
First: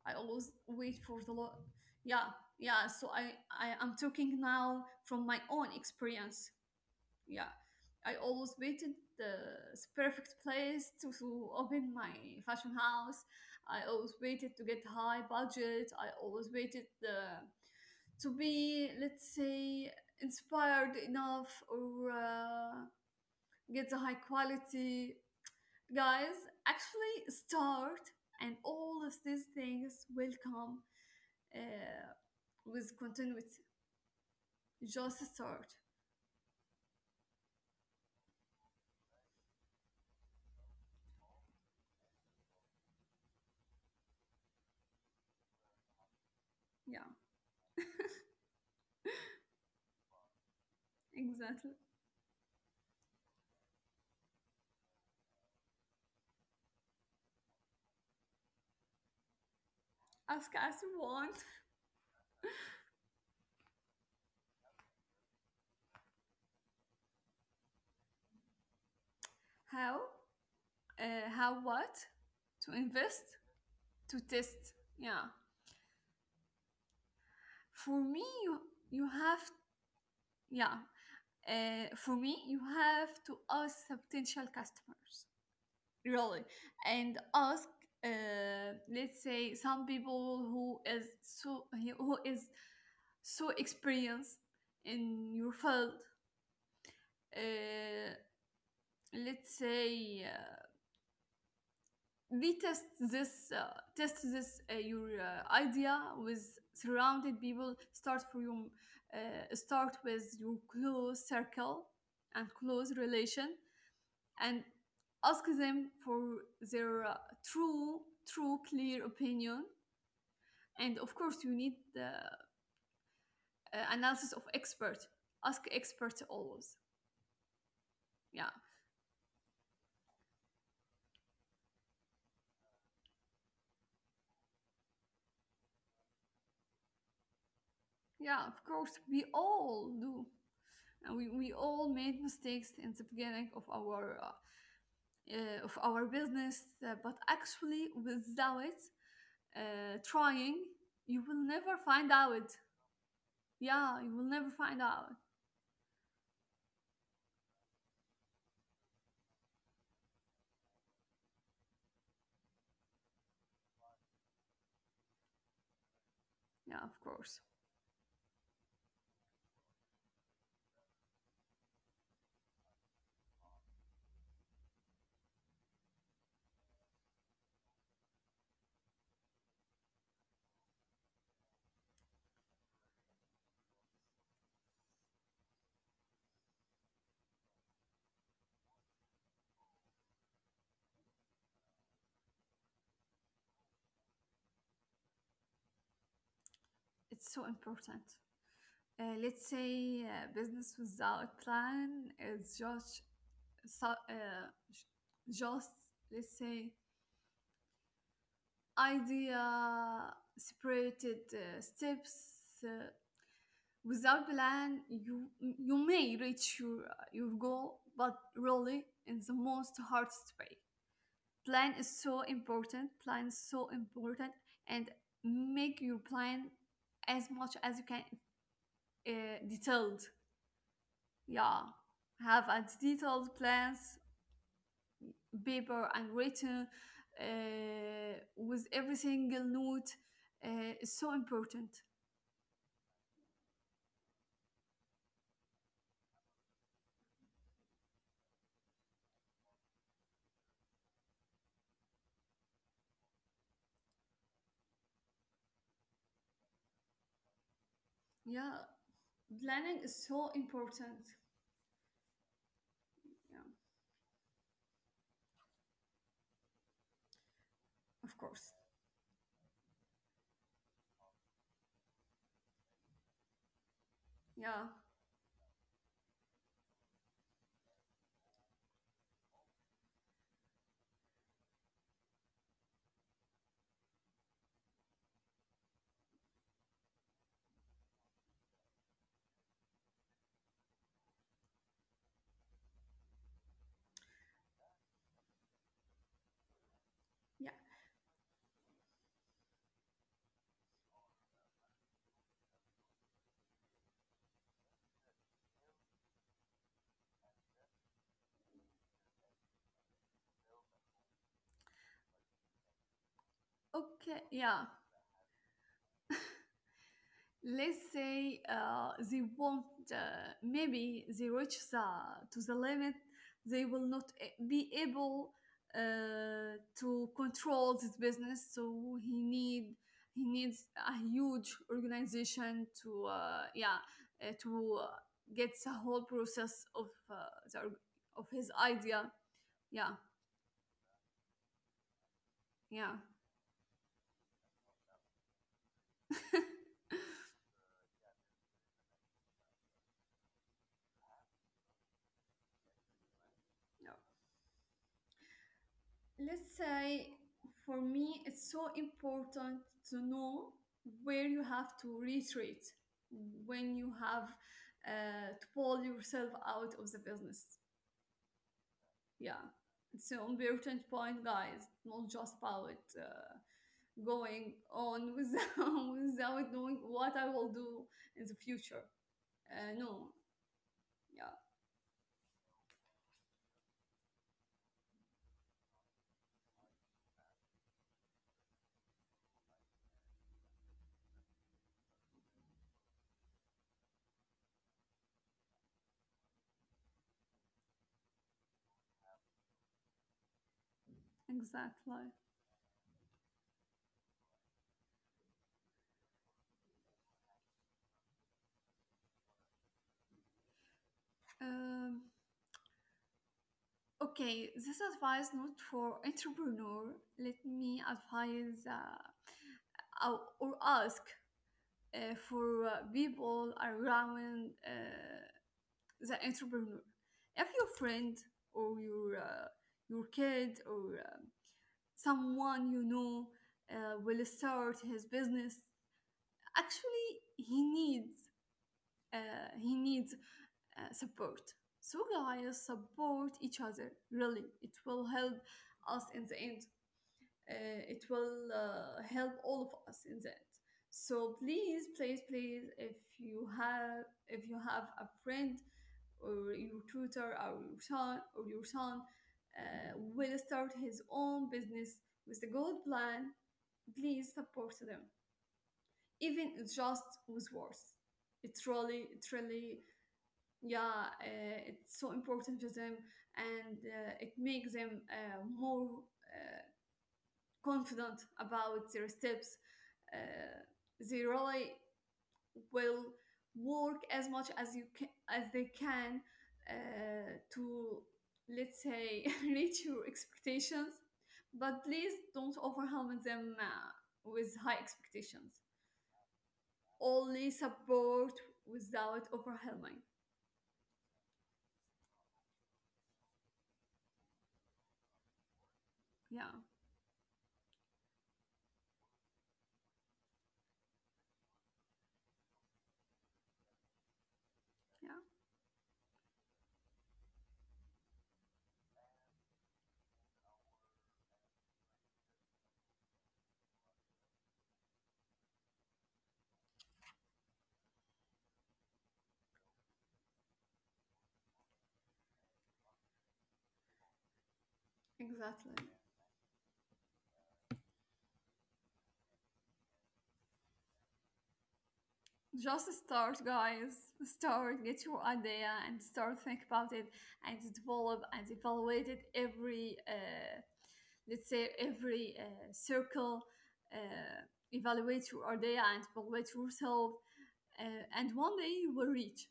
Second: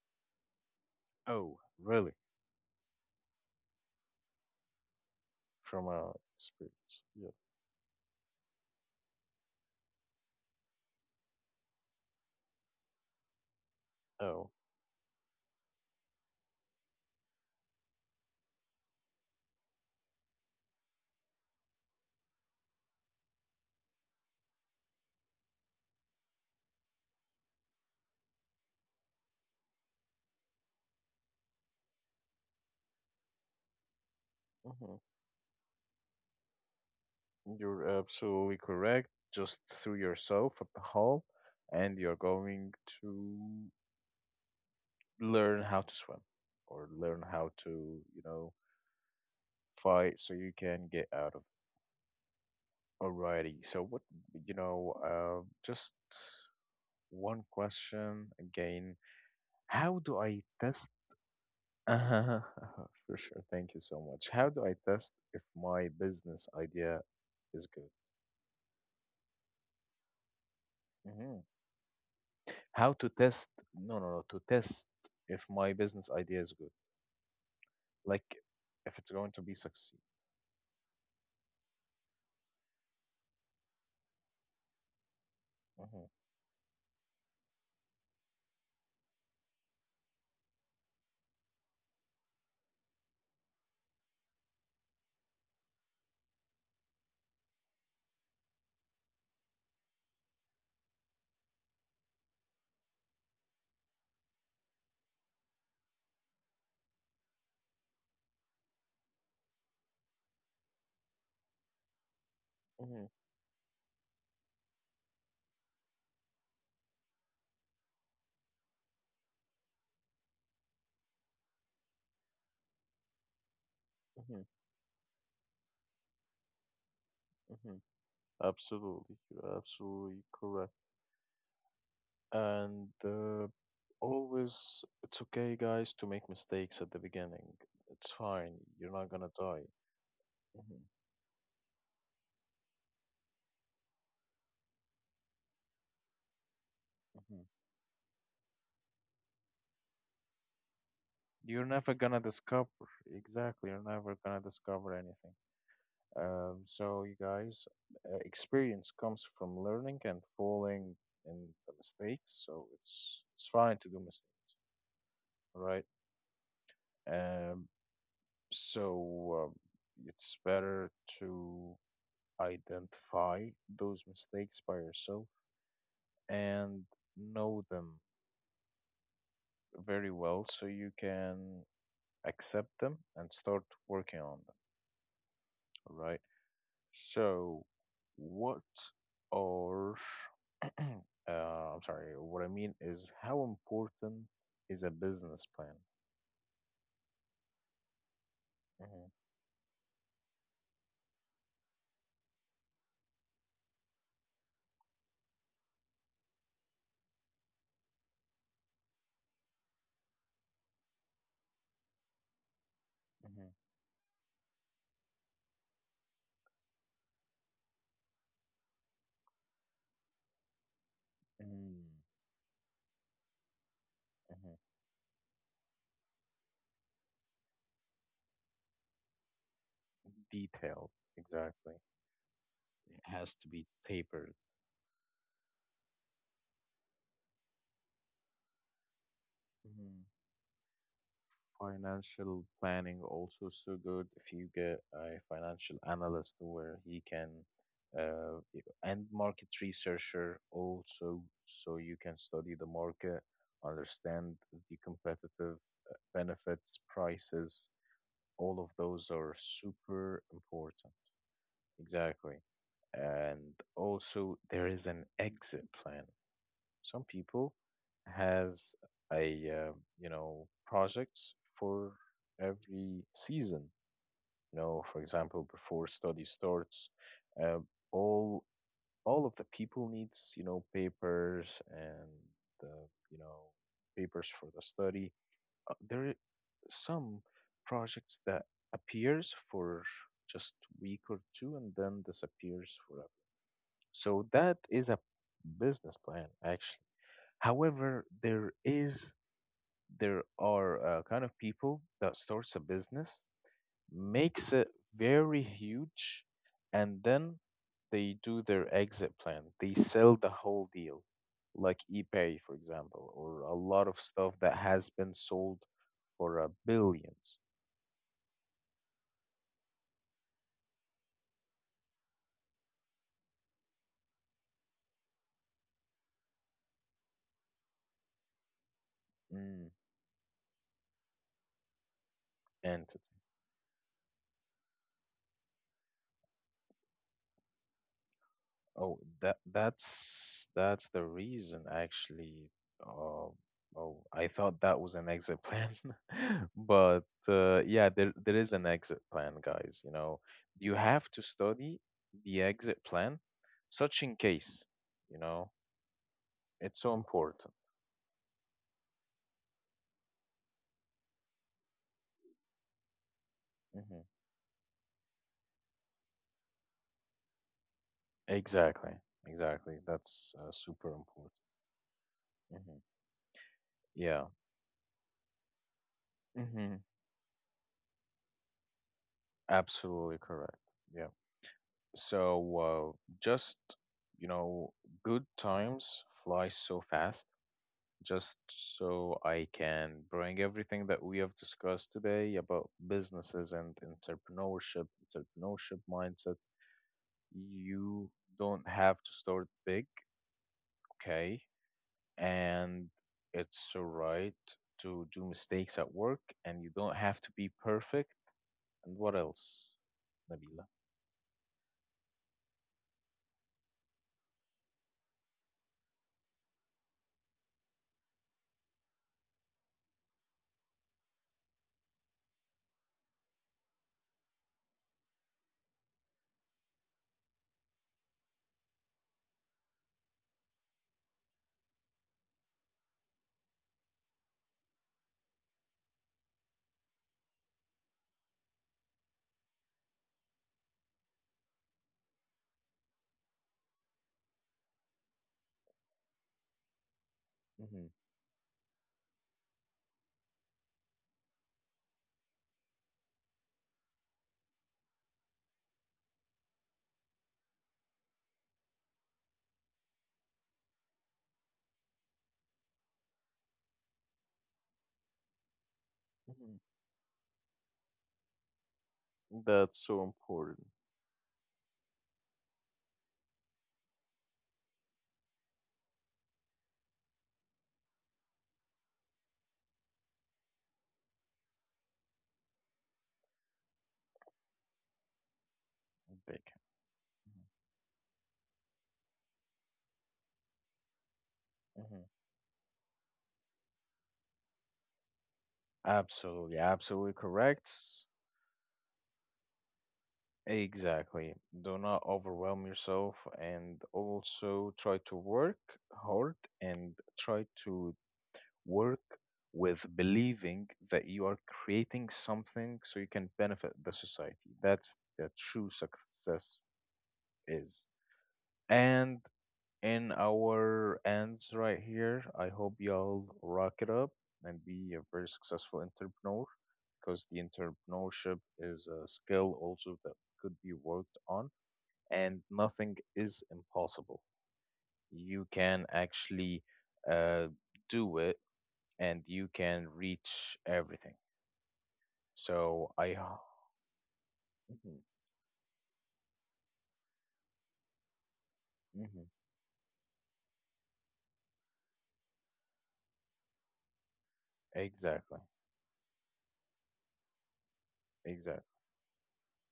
[SPEAKER 2] I always wait for the lot.
[SPEAKER 1] Oh, really?
[SPEAKER 2] Yeah, yeah. So I I am talking now from my own
[SPEAKER 1] From our
[SPEAKER 2] experience.
[SPEAKER 1] experience. Yeah.
[SPEAKER 2] Yeah, I always waited the s- perfect place to, to open my fashion house. I always
[SPEAKER 1] Oh.
[SPEAKER 2] waited to get high budget. I always waited the to be, let's say, inspired enough or uh, get the high quality. Guys, actually start, and all of these things will come uh, with continuity.
[SPEAKER 1] Mhm.
[SPEAKER 2] Just start.
[SPEAKER 1] You're absolutely correct. Just throw yourself at the hole, and you're going to learn how to swim or
[SPEAKER 2] Yeah,
[SPEAKER 1] learn how to, you know, fight so you can get out of.
[SPEAKER 2] exactly.
[SPEAKER 1] Alrighty. So what, you know, uh, just one question again. How do I
[SPEAKER 2] Ask us
[SPEAKER 1] test?
[SPEAKER 2] you want.
[SPEAKER 1] Uh, for sure. Thank you so much. How do I test if my business idea is good?
[SPEAKER 2] How uh,
[SPEAKER 1] Mhm.
[SPEAKER 2] how what to
[SPEAKER 1] How to
[SPEAKER 2] invest?
[SPEAKER 1] test, no, no,
[SPEAKER 2] To
[SPEAKER 1] no, to
[SPEAKER 2] test.
[SPEAKER 1] test
[SPEAKER 2] Yeah,
[SPEAKER 1] if my business idea is good,
[SPEAKER 2] for me
[SPEAKER 1] like
[SPEAKER 2] you
[SPEAKER 1] if
[SPEAKER 2] you
[SPEAKER 1] it's going
[SPEAKER 2] have
[SPEAKER 1] to be succeed.
[SPEAKER 2] yeah, uh, for me you have to ask the potential customers,
[SPEAKER 1] Hmm.
[SPEAKER 2] really, and ask uh, let's say some people who is so who is so experienced in your field, uh, let's say, uh, they test this, uh, test this, uh, your, uh, idea with surrounded people. Start for your uh, start with your close circle and
[SPEAKER 1] Hmm.
[SPEAKER 2] close relation and ask them for their uh, true true clear opinion. And of course you need the, uh, analysis
[SPEAKER 1] Hmm.
[SPEAKER 2] of expert. Ask experts always.
[SPEAKER 1] Hmm.
[SPEAKER 2] Yeah.
[SPEAKER 1] Absolutely, you're absolutely correct, and uh, always it's okay guys to make mistakes at the beginning. It's
[SPEAKER 2] Yeah,
[SPEAKER 1] fine.
[SPEAKER 2] of course
[SPEAKER 1] You're not
[SPEAKER 2] we
[SPEAKER 1] gonna die.
[SPEAKER 2] all do.
[SPEAKER 1] Hmm.
[SPEAKER 2] And we, we all made mistakes in the beginning of our uh, uh, of our business, uh, but
[SPEAKER 1] Hmm.
[SPEAKER 2] actually, without uh, trying, you will
[SPEAKER 1] You're
[SPEAKER 2] never
[SPEAKER 1] never
[SPEAKER 2] find
[SPEAKER 1] gonna
[SPEAKER 2] out.
[SPEAKER 1] discover. Exactly, you're
[SPEAKER 2] Yeah, you
[SPEAKER 1] never
[SPEAKER 2] will
[SPEAKER 1] gonna
[SPEAKER 2] never find
[SPEAKER 1] discover
[SPEAKER 2] out.
[SPEAKER 1] anything. Um, so, you guys, uh, experience comes from learning and falling in the mistakes. So it's it's fine to do mistakes, right?
[SPEAKER 2] Yeah, of course.
[SPEAKER 1] Um, so um, it's better to identify those mistakes by yourself and know them very well, so you can accept them and start working on them. All right. So, what are uh, I'm sorry. What I mean is, how important is a business plan?
[SPEAKER 2] It's so important.
[SPEAKER 1] Mhm,
[SPEAKER 2] Uh, let's say uh, business without plan is just, so, uh, just, let's say, idea separated uh, steps, uh,
[SPEAKER 1] mhm,
[SPEAKER 2] without plan you you may reach your your goal, but really in the most hardest way. Plan
[SPEAKER 1] mhm,
[SPEAKER 2] is so important, plan is so important.
[SPEAKER 1] mhm.
[SPEAKER 2] And make your plan as much as you can uh, detailed.
[SPEAKER 1] Detailed,
[SPEAKER 2] Yeah,
[SPEAKER 1] exactly.
[SPEAKER 2] have a
[SPEAKER 1] It
[SPEAKER 2] detailed
[SPEAKER 1] has to be
[SPEAKER 2] plans,
[SPEAKER 1] tapered.
[SPEAKER 2] paper and written, uh, with every single note
[SPEAKER 1] Mhm.
[SPEAKER 2] uh, is so important.
[SPEAKER 1] Financial planning also so good if you get a financial analyst where he can, uh, y- and market researcher also, so you can study the market, understand the competitive uh, benefits, prices,
[SPEAKER 2] Yeah,
[SPEAKER 1] all of those are
[SPEAKER 2] planning is
[SPEAKER 1] super
[SPEAKER 2] so
[SPEAKER 1] important.
[SPEAKER 2] important.
[SPEAKER 1] Exactly.
[SPEAKER 2] Yeah,
[SPEAKER 1] And also there is an exit plan. Some people
[SPEAKER 2] of course.
[SPEAKER 1] has a uh, you know projects for every season. You
[SPEAKER 2] Yeah,
[SPEAKER 1] know, for example, before study starts, uh, all all of the people needs you know papers and the you know papers for the study, uh, there are some projects that appears for just week or two and then disappears forever. So that is a business plan actually.
[SPEAKER 2] yeah.
[SPEAKER 1] However, there is there are uh, kind of people that starts a business, makes it very huge, and then they do their exit plan. They sell the whole deal, like eBay, for example, or a lot of
[SPEAKER 2] Okay,
[SPEAKER 1] stuff that
[SPEAKER 2] yeah.
[SPEAKER 1] has been sold for uh, billions.
[SPEAKER 2] Let's say uh, they won't uh, maybe they reach the, to the limit, they will not a- be able uh, to control this business, so he need,
[SPEAKER 1] Mm,
[SPEAKER 2] he needs a huge organization
[SPEAKER 1] and t-
[SPEAKER 2] to uh, yeah uh, to uh, get the whole process of, uh, the, org- of his
[SPEAKER 1] oh,
[SPEAKER 2] idea.
[SPEAKER 1] that
[SPEAKER 2] Yeah.
[SPEAKER 1] that's that's the reason actually.
[SPEAKER 2] Yeah.
[SPEAKER 1] Uh, oh, I thought that was an exit plan, but uh, yeah, there there is an exit plan, guys. You know, you have to study the exit plan, such in case. You know,
[SPEAKER 2] Let's
[SPEAKER 1] it's so
[SPEAKER 2] say
[SPEAKER 1] important.
[SPEAKER 2] for me it's so important to know where you have to retreat when you
[SPEAKER 1] Hmm.
[SPEAKER 2] have uh, to pull yourself out of the business.
[SPEAKER 1] Exactly,
[SPEAKER 2] Yeah,
[SPEAKER 1] exactly.
[SPEAKER 2] it's an
[SPEAKER 1] That's uh,
[SPEAKER 2] important
[SPEAKER 1] super
[SPEAKER 2] point,
[SPEAKER 1] important.
[SPEAKER 2] guys. Not just
[SPEAKER 1] Hmm.
[SPEAKER 2] about uh,
[SPEAKER 1] Yeah,
[SPEAKER 2] going on without, without knowing
[SPEAKER 1] hmm,
[SPEAKER 2] what I will do in the future. Uh, no
[SPEAKER 1] absolutely correct. Yeah.
[SPEAKER 2] Yeah,
[SPEAKER 1] So, uh, just, you know, good times fly so fast, just so I can bring everything that we have discussed today about businesses and entrepreneurship, entrepreneurship mindset. You don't have to start big, okay?
[SPEAKER 2] exactly.
[SPEAKER 1] And it's all right to do mistakes at work, and you don't have to be perfect. And what else, Nabila?
[SPEAKER 2] um, okay, this advice not for entrepreneur. Let me advise, uh, or or ask uh, for uh, people around uh, the entrepreneur. If your friend or your uh, your kid or uh, someone you know uh, will start his business, actually he needs uh, he needs uh, support. So guys, support each other, really, it will help us in the end. uh,
[SPEAKER 1] Hmm.
[SPEAKER 2] it will uh, help all of us in the end. So please, please, please, if you have, if you have a friend or your tutor or your son or your son uh, will start his own business with a good plan, please support them, even
[SPEAKER 1] Hmm.
[SPEAKER 2] just with words. It really, it
[SPEAKER 1] That's
[SPEAKER 2] really,
[SPEAKER 1] so important.
[SPEAKER 2] yeah, uh, it's so important to them, and uh, it makes them uh, more uh, confident about their steps uh, they really will work as much as you can, as they can,
[SPEAKER 1] Big.
[SPEAKER 2] uh, to let's say reach your expectations. But
[SPEAKER 1] Mhm.
[SPEAKER 2] please don't overwhelm them uh, with high expectations.
[SPEAKER 1] Absolutely, absolutely
[SPEAKER 2] Only
[SPEAKER 1] correct.
[SPEAKER 2] support without overwhelming.
[SPEAKER 1] Exactly. Do not overwhelm yourself and also try to work hard
[SPEAKER 2] Yeah,
[SPEAKER 1] and try to work with believing that you are creating something so you can benefit the society. That's
[SPEAKER 2] yeah,
[SPEAKER 1] the true success is. And in our ends right here. I hope y'all rock it up and be a very successful entrepreneur because the entrepreneurship is a skill also that could be worked on and nothing is impossible. You
[SPEAKER 2] exactly.
[SPEAKER 1] can actually uh, do it and you can reach everything.
[SPEAKER 2] Just
[SPEAKER 1] So I.
[SPEAKER 2] start, guys. Start,
[SPEAKER 1] Mm-hmm,
[SPEAKER 2] get your idea and start think about it and develop and evaluate it every, uh, let's say, every uh, circle. Uh,
[SPEAKER 1] exactly.
[SPEAKER 2] evaluate your idea and evaluate yourself. Uh, and
[SPEAKER 1] Exactly.
[SPEAKER 2] one day you will reach,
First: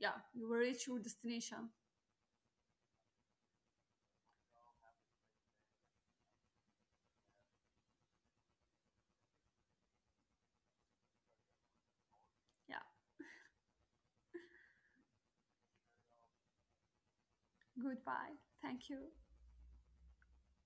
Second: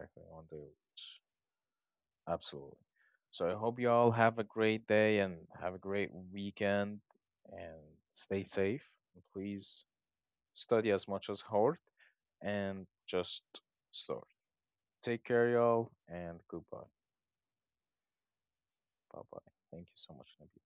[SPEAKER 2] yeah,
[SPEAKER 1] One
[SPEAKER 2] you will
[SPEAKER 1] day.
[SPEAKER 2] reach your destination.
[SPEAKER 1] Absolutely. So I hope you all have a great day and have a great weekend and stay safe. And please study as much as hard
[SPEAKER 2] Yeah,
[SPEAKER 1] and just start. Take care, y'all, and goodbye.
[SPEAKER 2] goodbye. Thank you.
[SPEAKER 1] Bye bye. Thank you so much, Nabil.